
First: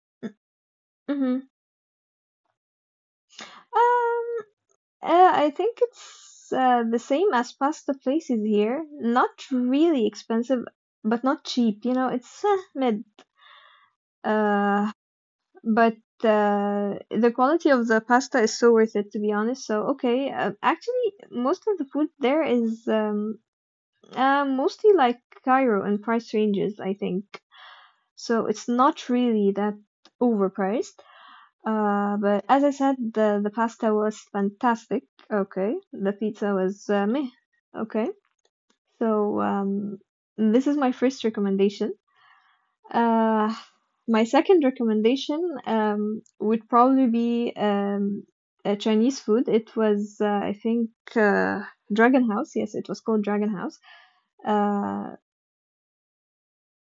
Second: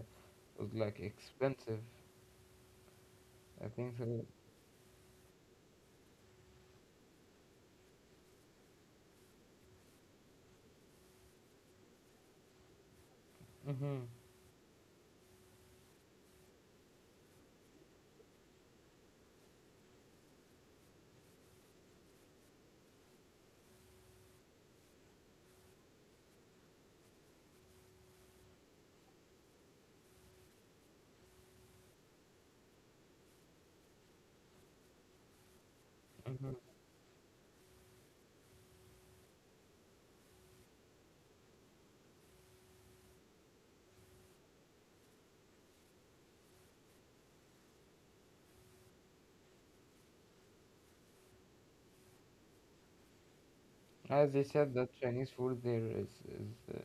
Speaker 1: was like
Speaker 2: hmm
Speaker 1: expensive. I think so.
Speaker 2: Um, I think it's the same as pasta places here. Not really expensive, but not cheap. You know, it's mid.
Speaker 1: Mm-hmm.
Speaker 2: Uh, but the quality of the pasta is so worth it, to be honest. So okay, actually, most of the food there is mostly like Cairo in price ranges, I think. So it's not really that overpriced. But as I said, the pasta was fantastic. Okay, the pizza
Speaker 1: Mm-hmm.
Speaker 2: was meh. Okay, so this is my first recommendation. Uh, my second recommendation would probably be Chinese food. It was, I think, uh, Dragon House. Yes, it was called Dragon House.
Speaker 1: As they said that
Speaker 2: Uh,
Speaker 1: Chinese food there is,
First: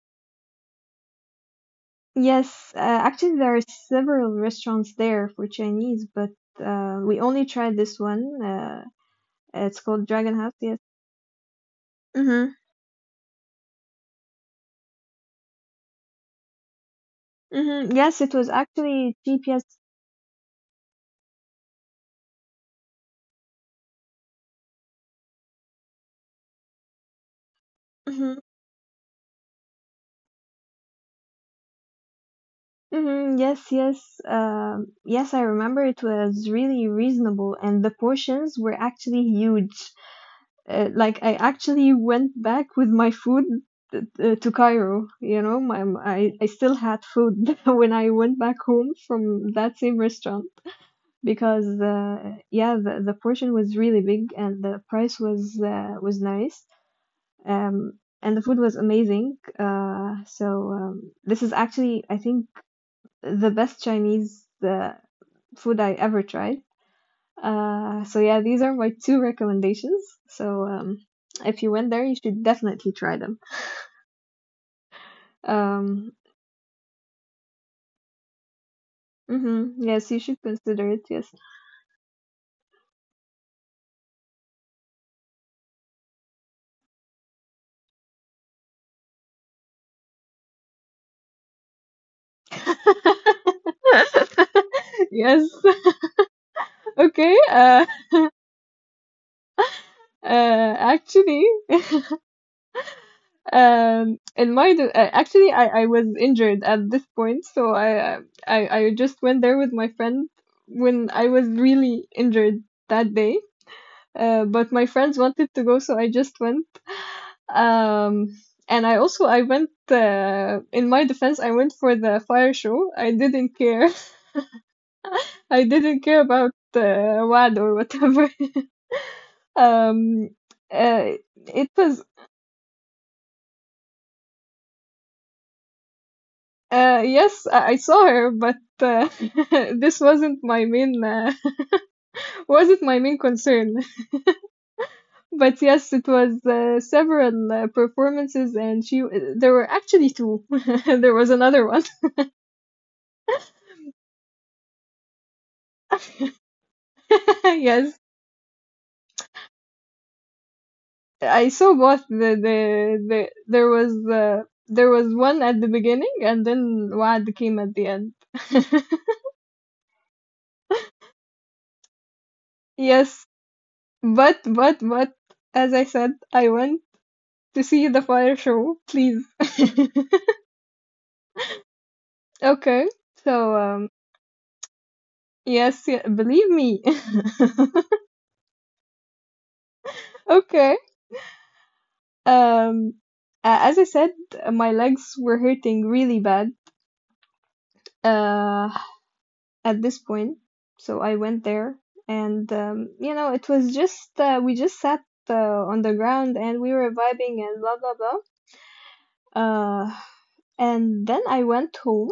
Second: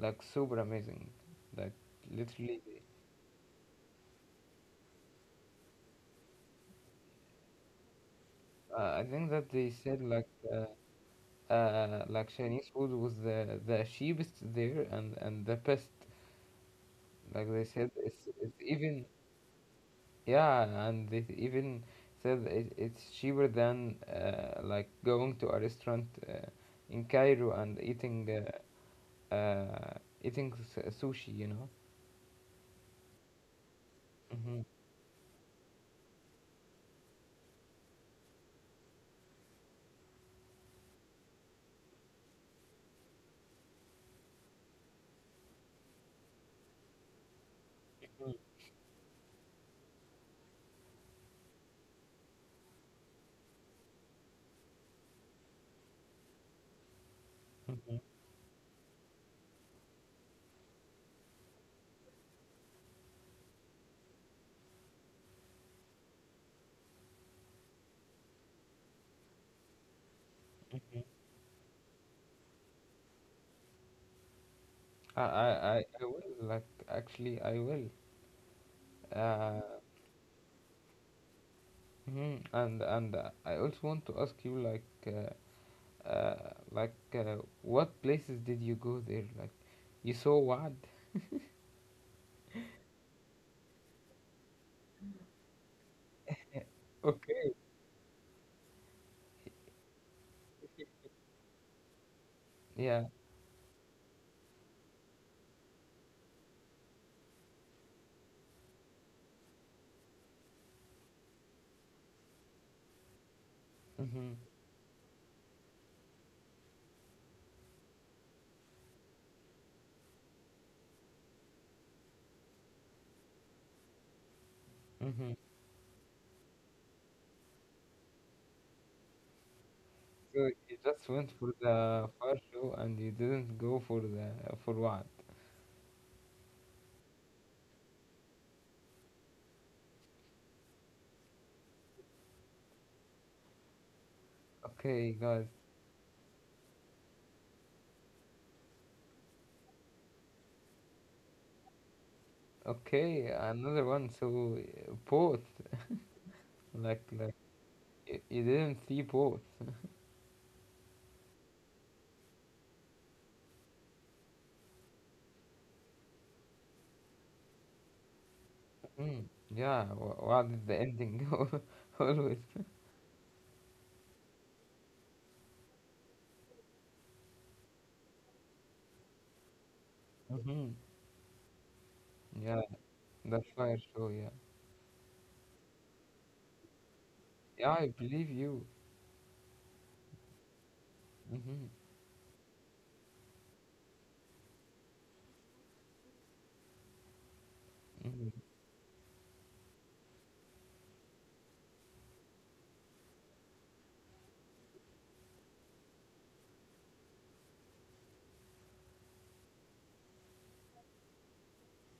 Speaker 1: like, super amazing, like, literally.
Speaker 2: yes, actually, there are several restaurants there for Chinese, but we only tried this one.
Speaker 1: I think that they
Speaker 2: It's
Speaker 1: said,
Speaker 2: called
Speaker 1: like,
Speaker 2: Dragon House, yes.
Speaker 1: like,
Speaker 2: Mm-hmm.
Speaker 1: Chinese food was the cheapest there and the best. Like, they said,
Speaker 2: Mm-hmm. Yes,
Speaker 1: it's
Speaker 2: it was
Speaker 1: it's even
Speaker 2: actually GPS.
Speaker 1: yeah, and they even said it's cheaper than, like, going to a restaurant, in Cairo and eating,
Speaker 2: Mm-hmm.
Speaker 1: uh, uh, sushi, you know.
Speaker 2: Mm-hmm. Yes, yes.
Speaker 1: Hmm.
Speaker 2: Yes, I remember it was really reasonable, and the portions were actually huge. Like I actually went back with my food to Cairo. You know, I still had food <laughs> when I went back home from that same restaurant because yeah, the portion was really big and the price was nice. um,
Speaker 1: Hmm.
Speaker 2: and the food was amazing. So this is actually, I think, the best Chinese food I ever tried. So yeah, these are my two recommendations. So if you went there, you should definitely try them.
Speaker 1: I
Speaker 2: Um,
Speaker 1: will, like, actually I will. Uh,
Speaker 2: mhm, Yes, you should consider it. Yes.
Speaker 1: mhm. And I also want to ask you, like. Uh, like, what places did you go there? Like, you saw what?
Speaker 2: <laughs> Yes. <laughs> Okay.
Speaker 1: Okay.
Speaker 2: <laughs> Uh, actually,
Speaker 1: Yeah.
Speaker 2: Actually, I was injured at this point, so I I just went there with my friend when I was really injured that day.
Speaker 1: Mm-hmm.
Speaker 2: But my friends wanted to go, so I just went. Um, and I also I went. In my defense, I went for the fire show. I didn't care. <laughs>
Speaker 1: Mm-hmm.
Speaker 2: I didn't care about WAD or whatever. <laughs> Um,
Speaker 1: So you just
Speaker 2: uh,
Speaker 1: went for
Speaker 2: it was
Speaker 1: the fire show and you didn't go for the, for what?
Speaker 2: Yes, I saw her, but <laughs> this wasn't my main <laughs> wasn't my main concern. <laughs>
Speaker 1: Okay, guys.
Speaker 2: But yes, it was several performances, and she there were actually two. <laughs> There was another one.
Speaker 1: Okay, another one. So, both, like,
Speaker 2: <laughs> Yes,
Speaker 1: you didn't see both.
Speaker 2: I saw both. The there was one at the beginning, and then Wad came at the end. <laughs>
Speaker 1: Mm. Yeah. What did the ending? <laughs> Go? Always.
Speaker 2: Yes, but as I said, I went to see the fire show. Please. <laughs>
Speaker 1: Mm-hmm. Yeah.
Speaker 2: Okay.
Speaker 1: The
Speaker 2: So,
Speaker 1: fire show. Yeah.
Speaker 2: yes, yeah, believe me. <laughs>
Speaker 1: Yeah, I believe you.
Speaker 2: Okay.
Speaker 1: Mm-hmm.
Speaker 2: Um, a- as I said, my legs were hurting really bad,
Speaker 1: Mm-hmm.
Speaker 2: uh, at this point. So I went there and, you know, it was just, we just sat, uh, on the ground and we were vibing and blah, blah, blah. And then I went home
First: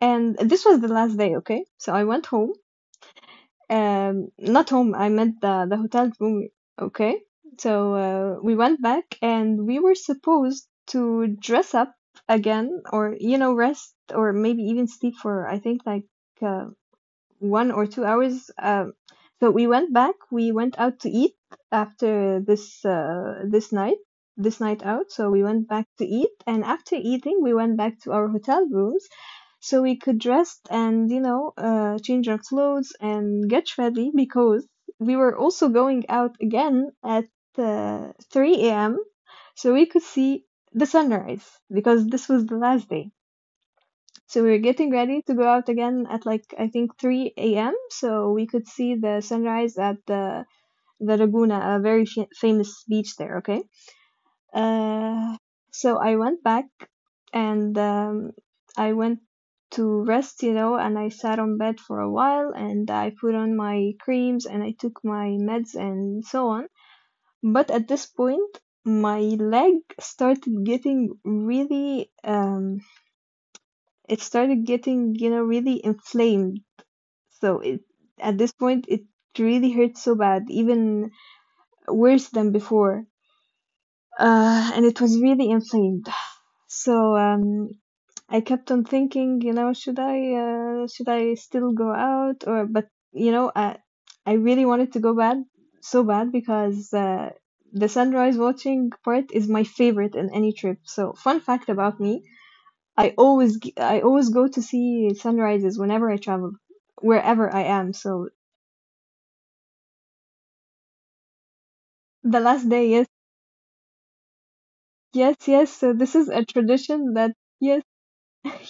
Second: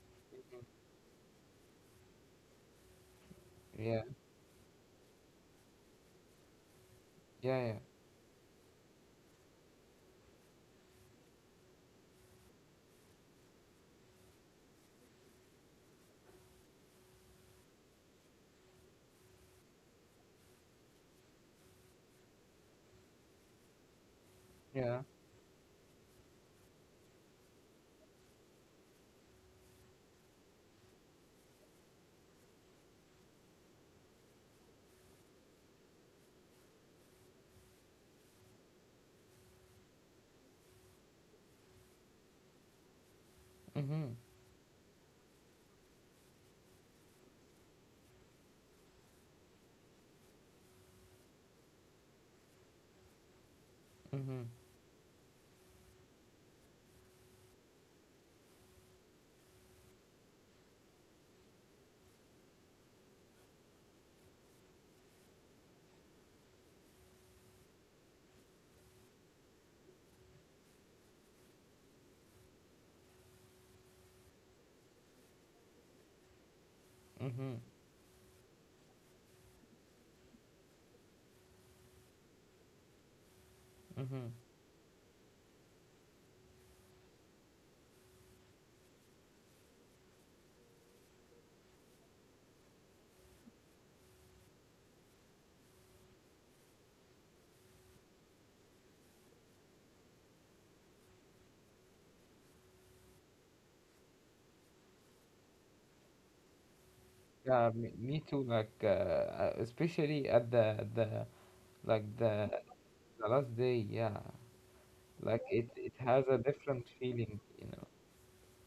Speaker 2: and this was the last day, okay? So I went home,
Speaker 1: Yeah.
Speaker 2: not home, I meant the hotel room. Okay,
Speaker 1: Yeah.
Speaker 2: so
Speaker 1: Yeah.
Speaker 2: we went back and we were supposed to dress up again or you know rest or maybe even sleep for I think like uh, 1 or 2 hours. So we went back, we went out to eat after this night
Speaker 1: Yeah.
Speaker 2: out. So we went back to eat and after eating we went back to our hotel rooms so we could dress and you know change our clothes and get ready because we were also going out again at 3 a.m. so we could see the sunrise because this was the last day.
Speaker 1: Mm-hmm.
Speaker 2: So we were getting ready to go out again at like I think 3 a.m. so we could see the sunrise at the Laguna, a very famous beach there. Okay.
Speaker 1: Mm-hmm.
Speaker 2: Uh, so I went back and I went to rest, you know, and I sat on bed for a while and I put on my creams and I took my meds and so on. But at this point, my leg started getting really, it started getting, you know, really inflamed.
Speaker 1: Mm-hmm.
Speaker 2: So at this point, it really hurt so bad, even worse than before.
Speaker 1: Mm-hmm.
Speaker 2: And it was really inflamed. So I kept on thinking, you know, should I still go out? Or but you know, I really wanted to go bad, so bad because the sunrise watching part is my favorite in any trip. So fun fact about me, I always go to see sunrises whenever I travel, wherever I
Speaker 1: Yeah,
Speaker 2: am.
Speaker 1: me
Speaker 2: So
Speaker 1: too. Like, especially at like
Speaker 2: the
Speaker 1: the
Speaker 2: last day, yes,
Speaker 1: the last day. Yeah, like
Speaker 2: yes,
Speaker 1: it
Speaker 2: yes.
Speaker 1: it
Speaker 2: So this
Speaker 1: has
Speaker 2: is
Speaker 1: a
Speaker 2: a
Speaker 1: different
Speaker 2: tradition that
Speaker 1: feeling, you
Speaker 2: yes,
Speaker 1: know.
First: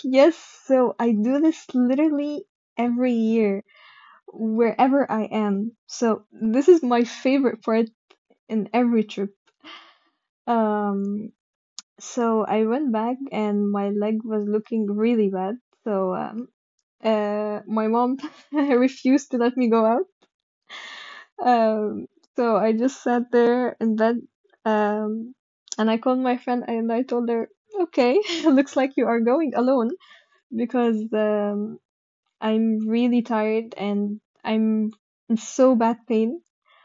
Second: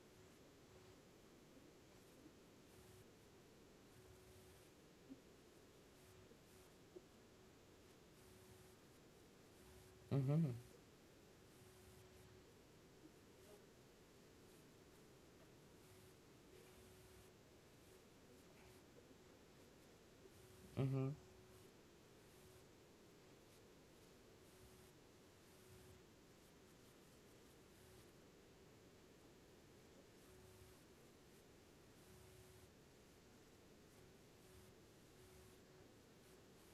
Speaker 2: yes. So I do this literally every year, wherever I am. So this is my favorite part in every trip.
Speaker 1: Mm-hmm.
Speaker 2: Um, so I went back and my leg was looking really bad. So my mom <laughs> refused to let me go out.
Speaker 1: Mm-hmm.
Speaker 2: Um, so I just sat there in bed. Um, and I called my friend and I told her, "Okay, <laughs> looks like you are going alone because I'm really tired and I'm in so bad pain.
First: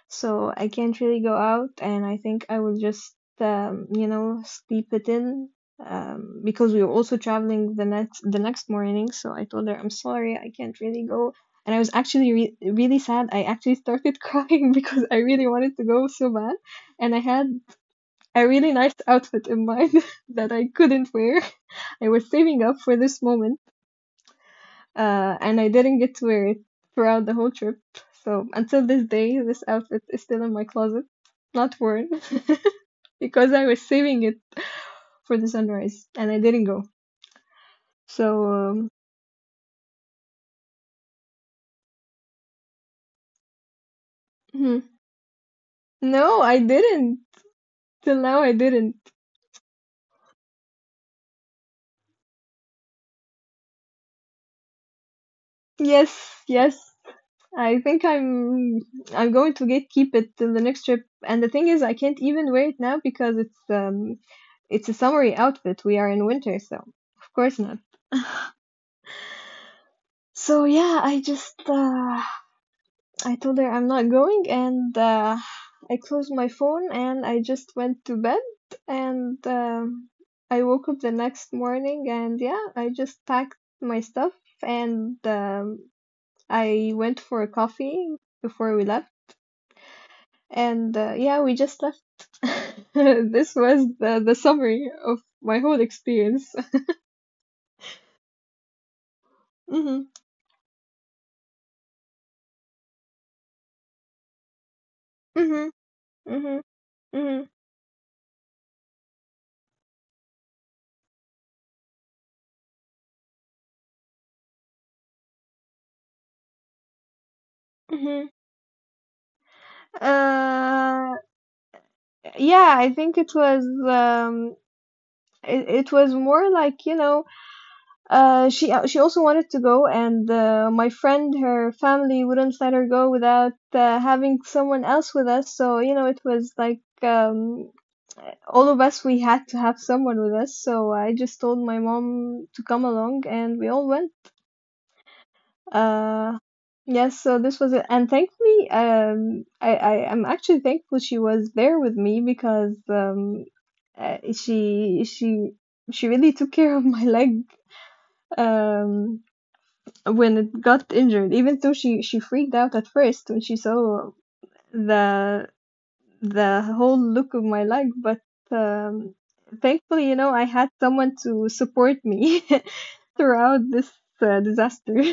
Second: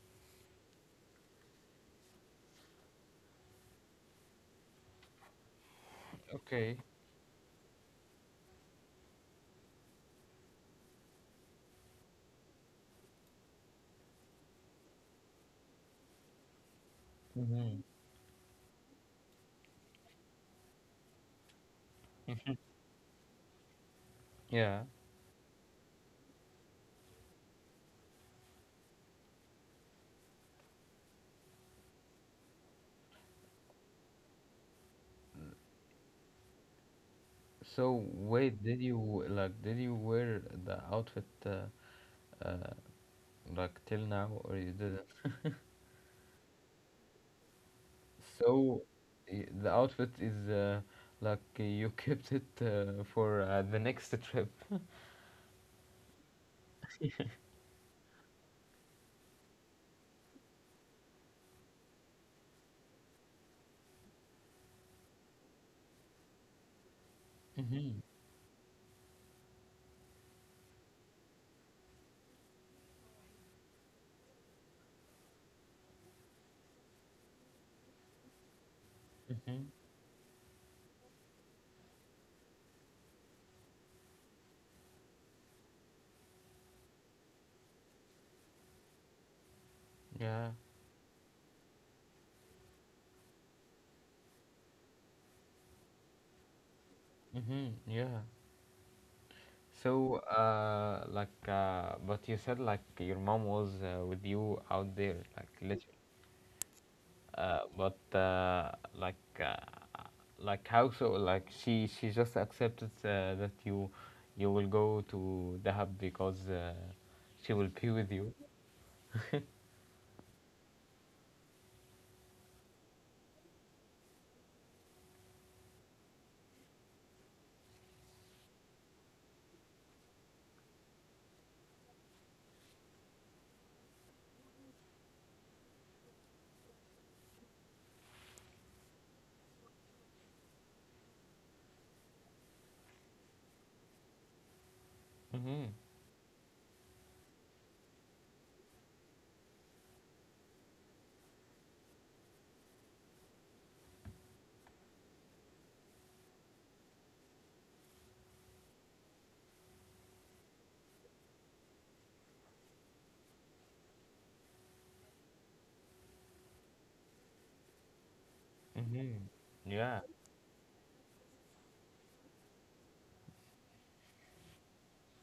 Speaker 2: So I can't really go out, and I think I will just sleep it in, because
Speaker 1: Okay.
Speaker 2: we were also traveling the next morning." So I told her I'm sorry I can't really go. And I was actually really sad. I actually started <laughs> crying because I really wanted to go so bad. And I had
Speaker 1: Mm-hmm.
Speaker 2: a really nice outfit in mind <laughs> that I couldn't wear. <laughs> I was saving up for this moment,
Speaker 1: Yeah.
Speaker 2: and I didn't get to wear it throughout the whole trip. So until this day, this outfit is still in my closet, not worn, <laughs> because I was saving it for the sunrise and I didn't go.
Speaker 1: So
Speaker 2: So
Speaker 1: wait,
Speaker 2: um,
Speaker 1: did you like did you wear the outfit uh, like till now or
Speaker 2: hmm.
Speaker 1: you didn't?
Speaker 2: no, I didn't. Till now, I
Speaker 1: So
Speaker 2: didn't.
Speaker 1: the outfit is, like you <laughs> kept it, for the next trip.
Speaker 2: Yes, yes. I think I'm going to get keep it till the next trip. And the thing is, I can't even wear it now because it's a summery outfit. We are in winter, so of course not.
Speaker 1: Mm-hmm.
Speaker 2: So, yeah, I told her I'm not going, and I closed my phone and I just went to bed. And
Speaker 1: Mm-hmm.
Speaker 2: um, I woke up the next morning, and, yeah, I just packed my stuff, and I went for a coffee before we left.
Speaker 1: Yeah.
Speaker 2: And, yeah, we just left. <laughs> This was the summary of my whole experience. <laughs>
Speaker 1: Mm-hmm. Yeah.
Speaker 2: Hmm.
Speaker 1: So but you said like your mom was, with you out there, like,
Speaker 2: Hmm.
Speaker 1: literally.
Speaker 2: Hmm. Hmm.
Speaker 1: But like how so? Like, she just accepted that you will go to Dahab because she will be with you.
Speaker 2: Hmm. Uh, yeah, I think it was, it was more like, you know, she, she also wanted to go. And, my friend, her family wouldn't let her go without, having someone else with us. So, you know, it was like, all of us, we had to have someone with us. So I just told my mom to come along, and we all went.
Speaker 1: Mm-hmm.
Speaker 2: uh yes, so this was it. And, thankfully, I am actually thankful she was there with me, because uh, she she she really took care of my <laughs> leg um when it got injured, even though she freaked out at first when she saw the the whole look of my leg. But, um
Speaker 1: Mm-hmm. Yeah.
Speaker 2: thankfully, I had someone to support me <laughs> throughout this, disaster.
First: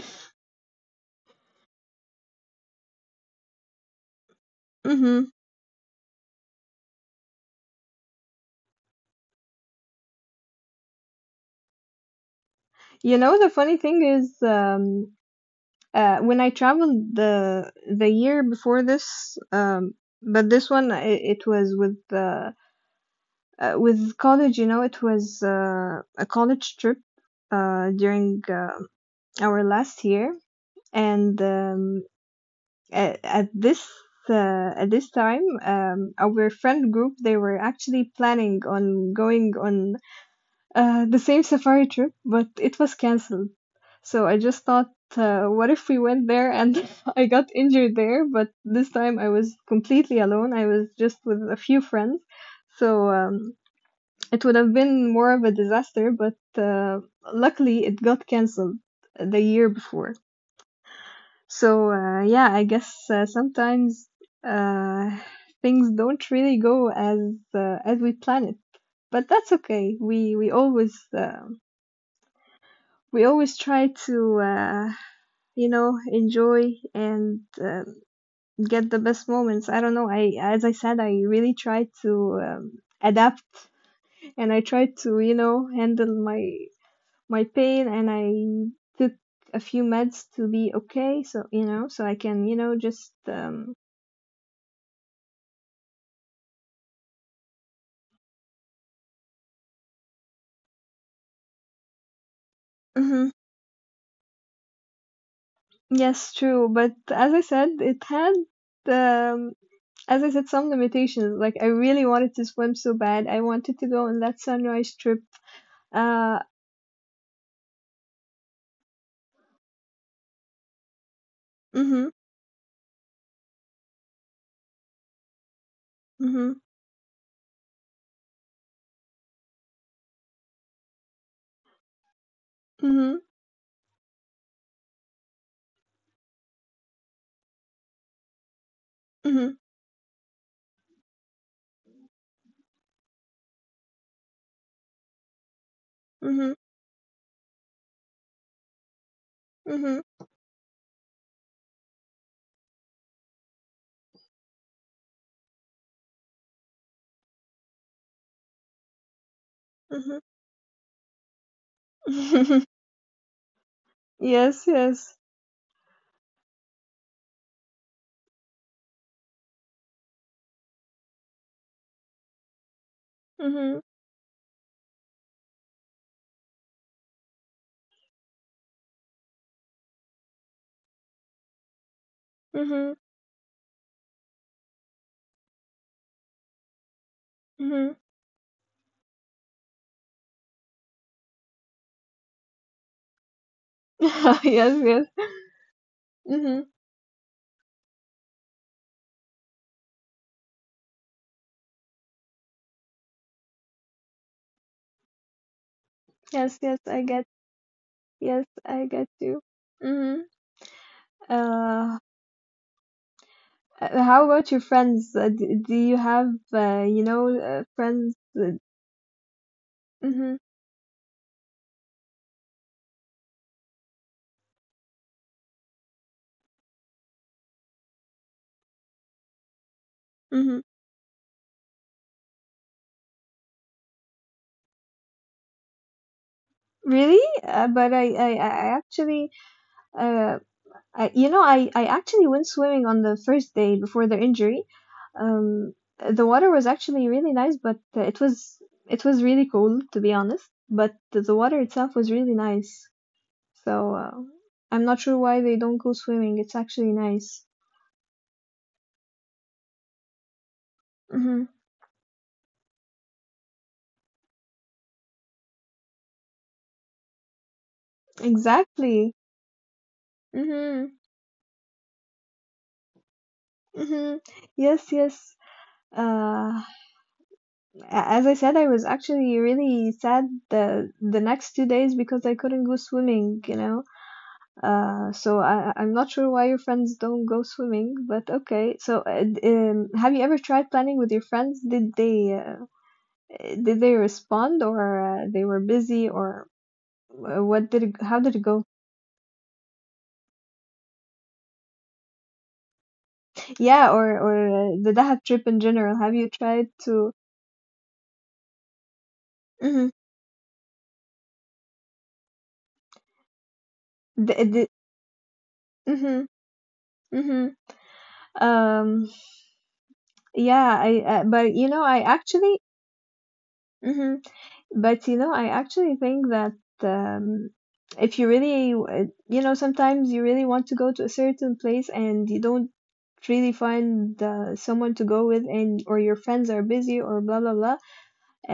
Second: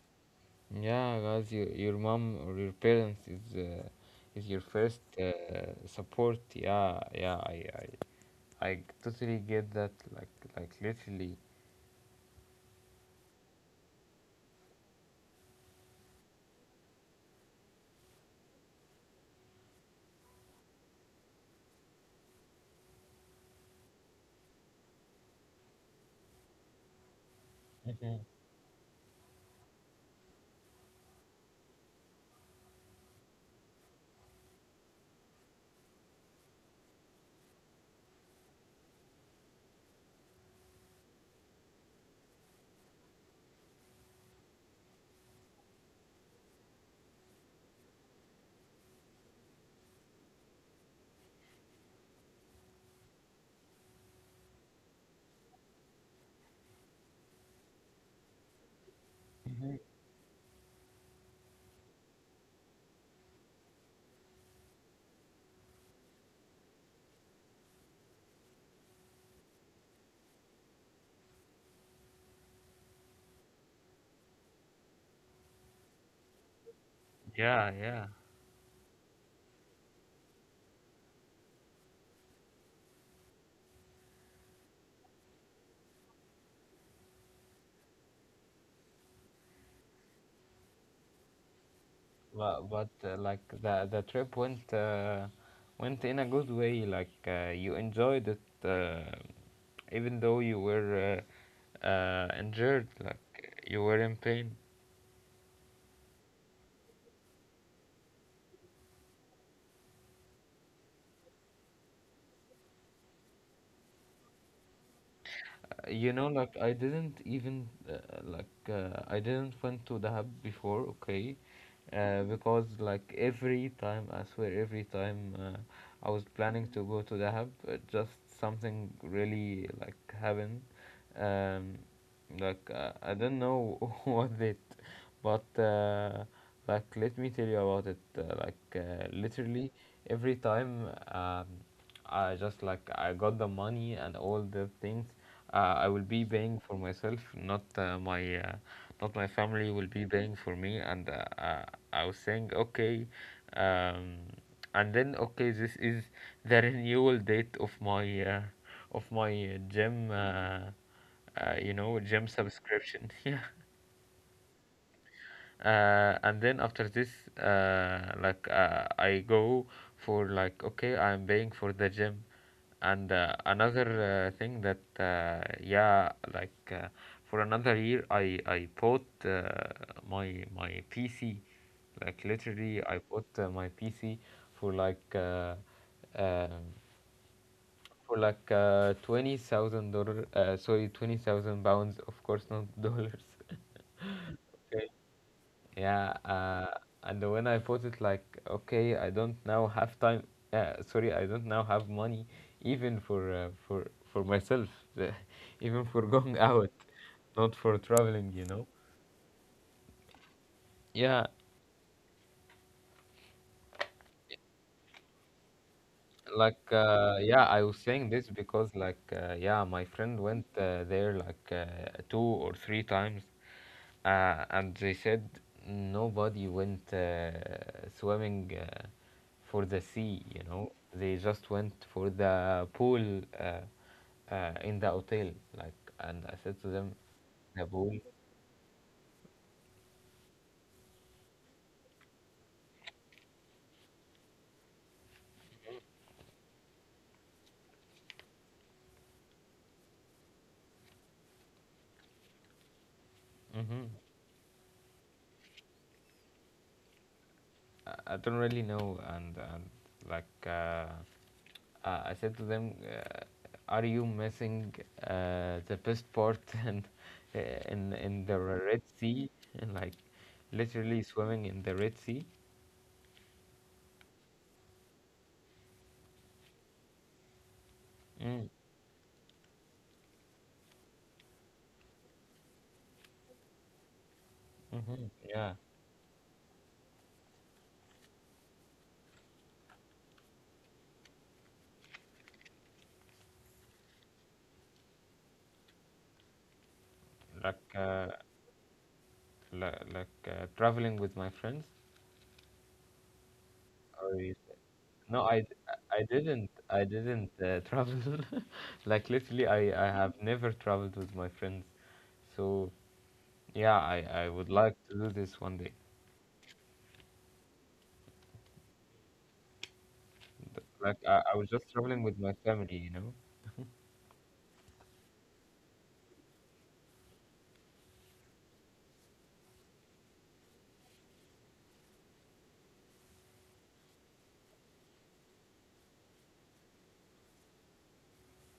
Speaker 1: Yeah, guys, your mom or your parents is, is your
Speaker 2: <laughs>
Speaker 1: first,
Speaker 2: Hmm.
Speaker 1: support. Yeah, yeah, I totally get that. Like literally.
Speaker 2: You know, the funny thing is, when I traveled the year before this, but this one, it was with with college. You know, it was, a college trip,
Speaker 1: Mhm.
Speaker 2: during, our last year, and at, at this at this time, our friend group, they were actually planning on going on, the same safari trip, but it was canceled. So I just thought, what if we went there and <laughs> I got injured there? But this time I was completely alone. I was just with a few friends. So it would have been more of a disaster, but, uh, luckily, it got cancelled the year
Speaker 1: Mhm.
Speaker 2: before. So, yeah, I guess, sometimes, uh, things don't really go as, as we plan it, but that's okay. We always try to, you know, enjoy, and,
Speaker 1: Yeah, yeah.
Speaker 2: get the best moments. I don't know. I As I said, I really try to, adapt, and I try to, you know, handle my pain, and I took a few meds to be okay. So, you know, so I can, you know,
Speaker 1: But
Speaker 2: just,
Speaker 1: like the trip went went in a good way. Like, you enjoyed it, uh, even though you were, injured.
Speaker 2: mhm.
Speaker 1: Like you were in pain.
Speaker 2: Yes, true. But, as I said, it had, um, some limitations. Like, I really wanted to swim so bad. I wanted to go on that sunrise trip.
Speaker 1: You know,
Speaker 2: Uh,
Speaker 1: like I didn't even, I didn't went to Dahab before. Okay,
Speaker 2: mm-hmm,
Speaker 1: because like every time, I swear every time, I was
Speaker 2: mm-hmm,
Speaker 1: planning to go to Dahab, just something really like happened. um I
Speaker 2: mm-hmm,
Speaker 1: don't know <laughs> what it, but, like let me tell you about it. Literally every time, I just like I got the money and all the things. I will be
Speaker 2: mm-hmm, mm-hmm,
Speaker 1: paying for myself, not my family will
Speaker 2: mm-hmm.
Speaker 1: be paying for me. And I was saying okay, um, and then okay, this is the renewal date of my gym. You know, gym
Speaker 2: Hmm.
Speaker 1: subscription. <laughs> Yeah,
Speaker 2: <laughs> Yes, yes.
Speaker 1: and then after this, like I go for like okay, I'm paying for the gym and,
Speaker 2: Mm-hmm,
Speaker 1: another, thing that, for another year I bought, my my PC. Like literally
Speaker 2: mm-hmm,
Speaker 1: I bought, my PC for um,
Speaker 2: mm-hmm.
Speaker 1: like $20,000, sorry, £20,000, of course not dollars.
Speaker 2: <laughs> Yes,
Speaker 1: <laughs>
Speaker 2: yes.
Speaker 1: Yeah,
Speaker 2: Mm-hmm.
Speaker 1: and when I put it like, okay, I don't now have time. Sorry, I don't now have money, even for, for myself, <laughs> even for going <laughs>
Speaker 2: Yes,
Speaker 1: out,
Speaker 2: yes, I get.
Speaker 1: not for traveling, you
Speaker 2: Yes,
Speaker 1: know.
Speaker 2: I get you. Hmm.
Speaker 1: Yeah,
Speaker 2: Uh, how about your friends? Do do, you have,
Speaker 1: like,
Speaker 2: you know,
Speaker 1: yeah, I was saying
Speaker 2: friends?
Speaker 1: this
Speaker 2: That...
Speaker 1: because like, yeah, my friend
Speaker 2: Hmm.
Speaker 1: went, there like, two or three times. And they said nobody went, swimming, for the sea, you
Speaker 2: Hmm.
Speaker 1: know. They just went for the pool, in the hotel. Like, and I said to them,
Speaker 2: Really?
Speaker 1: the
Speaker 2: Uh,
Speaker 1: pool.
Speaker 2: but I actually, uh, you know, I actually went swimming on the first day before the injury. Um, the water was actually really nice, but, it was really cold, to be honest. But the water itself was really nice. So,
Speaker 1: Mm-hmm.
Speaker 2: I'm not sure why they don't go swimming. It's actually nice.
Speaker 1: I don't really know. And like, I said to them, are you missing, the best part <laughs> in, in the Red
Speaker 2: Exactly.
Speaker 1: Sea? <laughs> And like,
Speaker 2: Mm-hmm.
Speaker 1: literally swimming in the Red Sea.
Speaker 2: Mm-hmm. Yes, yes. Uh, a- as I
Speaker 1: Mm.
Speaker 2: said, I was actually really sad the next 2 days because I couldn't go swimming.
Speaker 1: Mm-hmm.
Speaker 2: So
Speaker 1: Yeah,
Speaker 2: I'm not sure why your friends don't go swimming, but okay. So, have you ever tried planning with your friends? Did they respond, or, they were busy, or,
Speaker 1: like,
Speaker 2: how did it go?
Speaker 1: traveling with my friends.
Speaker 2: Yeah,
Speaker 1: Or
Speaker 2: or
Speaker 1: you say-
Speaker 2: or uh, the
Speaker 1: no,
Speaker 2: Dahab
Speaker 1: I, d-
Speaker 2: trip in general.
Speaker 1: I
Speaker 2: Have you
Speaker 1: didn't
Speaker 2: tried
Speaker 1: I
Speaker 2: to?
Speaker 1: didn't uh, travel. <laughs> Like literally, I have never traveled with my friends. So yeah, I would
Speaker 2: Mm-hmm.
Speaker 1: like to do this one day.
Speaker 2: Mhm, mhm. Um,
Speaker 1: But
Speaker 2: yeah,
Speaker 1: like
Speaker 2: I
Speaker 1: I was
Speaker 2: but,
Speaker 1: just
Speaker 2: you know,
Speaker 1: traveling
Speaker 2: I
Speaker 1: with my
Speaker 2: actually
Speaker 1: family, you know.
Speaker 2: mhm, but, you know, I actually think that, um if you really you know, sometimes you really want to go to a certain place and you don't really find, someone to go with, and or your friends are busy, or blah blah blah.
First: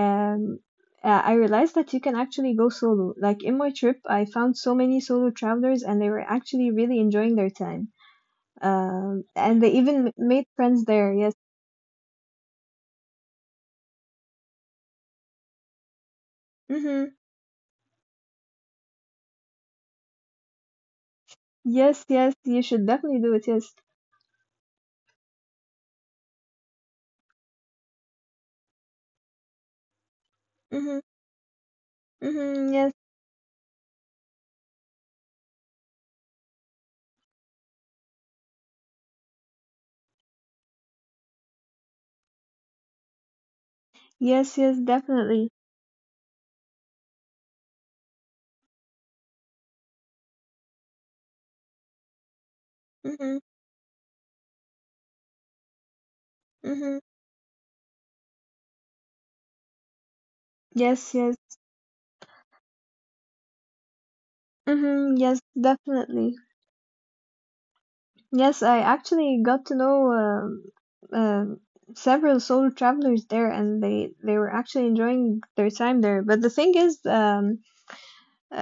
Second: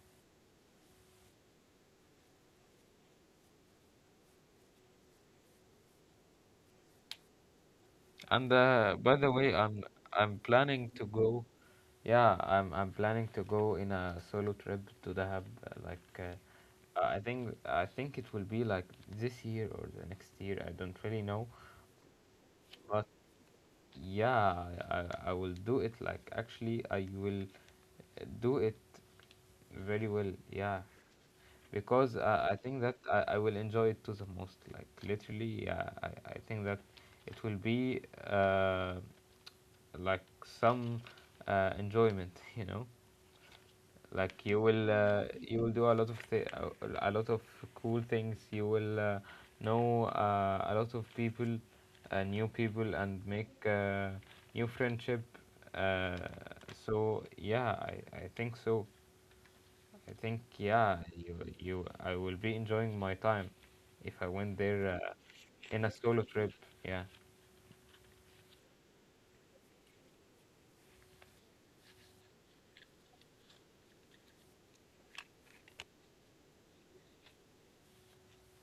Speaker 2: Um I realized that you can actually go solo. Like, in my trip, I found so many solo travelers and they were actually really enjoying their time.
Speaker 1: And, by
Speaker 2: Um,
Speaker 1: the way,
Speaker 2: and they even
Speaker 1: I'm
Speaker 2: made friends
Speaker 1: planning to
Speaker 2: there. Yes.
Speaker 1: go. Yeah, I'm planning to go in a solo trip to Dahab. Uh, like,
Speaker 2: Mm-hmm.
Speaker 1: I think it will be like this year or the next year. I don't really know,
Speaker 2: Yes, yes, you should
Speaker 1: but
Speaker 2: definitely do it. Yes.
Speaker 1: yeah, I will do it. Like, actually, I will do it very well. Yeah,
Speaker 2: Mm-hmm.
Speaker 1: because, I
Speaker 2: Mm-hmm.
Speaker 1: think
Speaker 2: Yes,
Speaker 1: that I will enjoy it to the most. Like, literally, yeah, I think that it will be. Uh, like some, enjoyment, you know, like
Speaker 2: yes,
Speaker 1: you
Speaker 2: yes,
Speaker 1: will,
Speaker 2: definitely.
Speaker 1: you will do a lot of cool things. You will, know, a lot of people, new people, and
Speaker 2: Mm-hmm.
Speaker 1: make, new friendship, uh,
Speaker 2: Mm-hmm.
Speaker 1: so yeah, I think so. I think yeah,
Speaker 2: Yes,
Speaker 1: you
Speaker 2: yes.
Speaker 1: you I will be enjoying my time if I went there,
Speaker 2: Mm-hmm. Yes,
Speaker 1: in a solo
Speaker 2: definitely.
Speaker 1: trip. Yeah.
Speaker 2: Yes, I actually got to know, um several solo travelers there, and they were actually enjoying their time there. But the thing is, um,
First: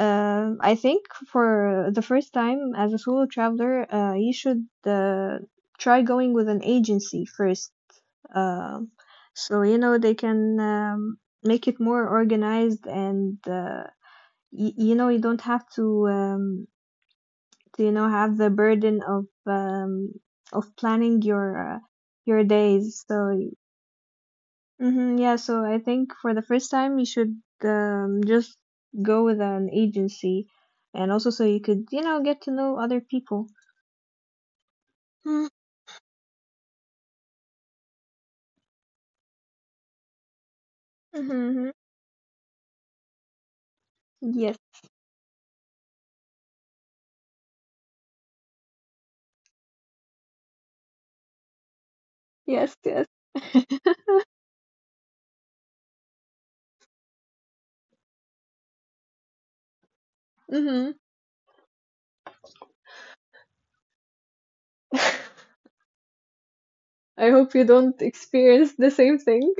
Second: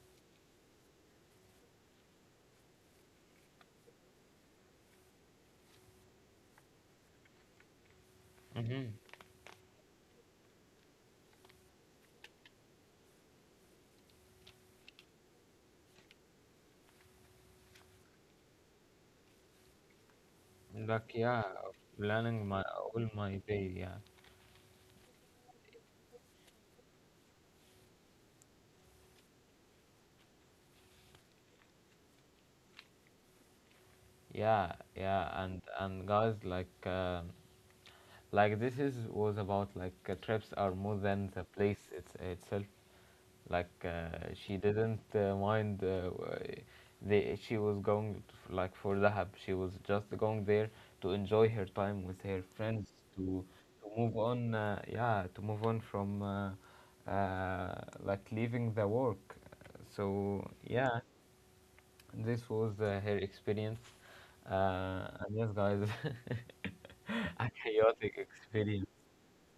Speaker 2: uh, I think for the first time as a solo traveler, you should, try going with an agency first. Um,
Speaker 1: Mm-hmm.
Speaker 2: so, you know, they can, make it more organized, and, you know, you don't have to, you know, have the burden of
Speaker 1: Like
Speaker 2: planning
Speaker 1: yeah,
Speaker 2: your uh,
Speaker 1: planning
Speaker 2: your
Speaker 1: my
Speaker 2: days.
Speaker 1: all
Speaker 2: So,
Speaker 1: my day yeah.
Speaker 2: yeah, so I think for the first time you should, just go with an agency, and also so you could, you know, get to know other people.
Speaker 1: Yeah, yeah, and guys, like, like this is was about like, trips are more than the
Speaker 2: Mm-hmm.
Speaker 1: place it's, itself. Like,
Speaker 2: Yes,
Speaker 1: she didn't, mind, w- the she was going like for Dahab. She was just going there to enjoy her time with her
Speaker 2: yes,
Speaker 1: friends,
Speaker 2: yes.
Speaker 1: to to move on. Yeah, to move on from, uh, like leaving the work. So
Speaker 2: Mm-hmm.
Speaker 1: yeah. This was, her experience. And yes, guys, <laughs>
Speaker 2: <laughs> I
Speaker 1: a
Speaker 2: hope you don't
Speaker 1: chaotic
Speaker 2: experience
Speaker 1: experience.
Speaker 2: the same thing.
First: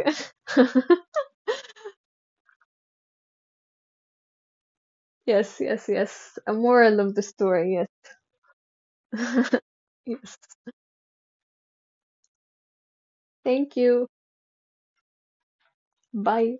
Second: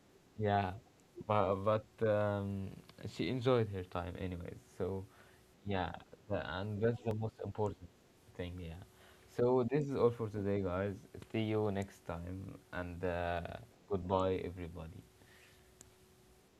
Speaker 2: <laughs>
Speaker 1: Yeah, but she enjoyed her time anyways. So
Speaker 2: Yes, yes,
Speaker 1: yeah,
Speaker 2: yes. A
Speaker 1: and
Speaker 2: moral
Speaker 1: that's
Speaker 2: of
Speaker 1: the
Speaker 2: the
Speaker 1: most
Speaker 2: story, yes.
Speaker 1: important thing. Yeah.
Speaker 2: <laughs>
Speaker 1: So this is all for
Speaker 2: Yes.
Speaker 1: today, guys. See you next time, and,
Speaker 2: Thank you.
Speaker 1: goodbye, everybody.
Speaker 2: Bye.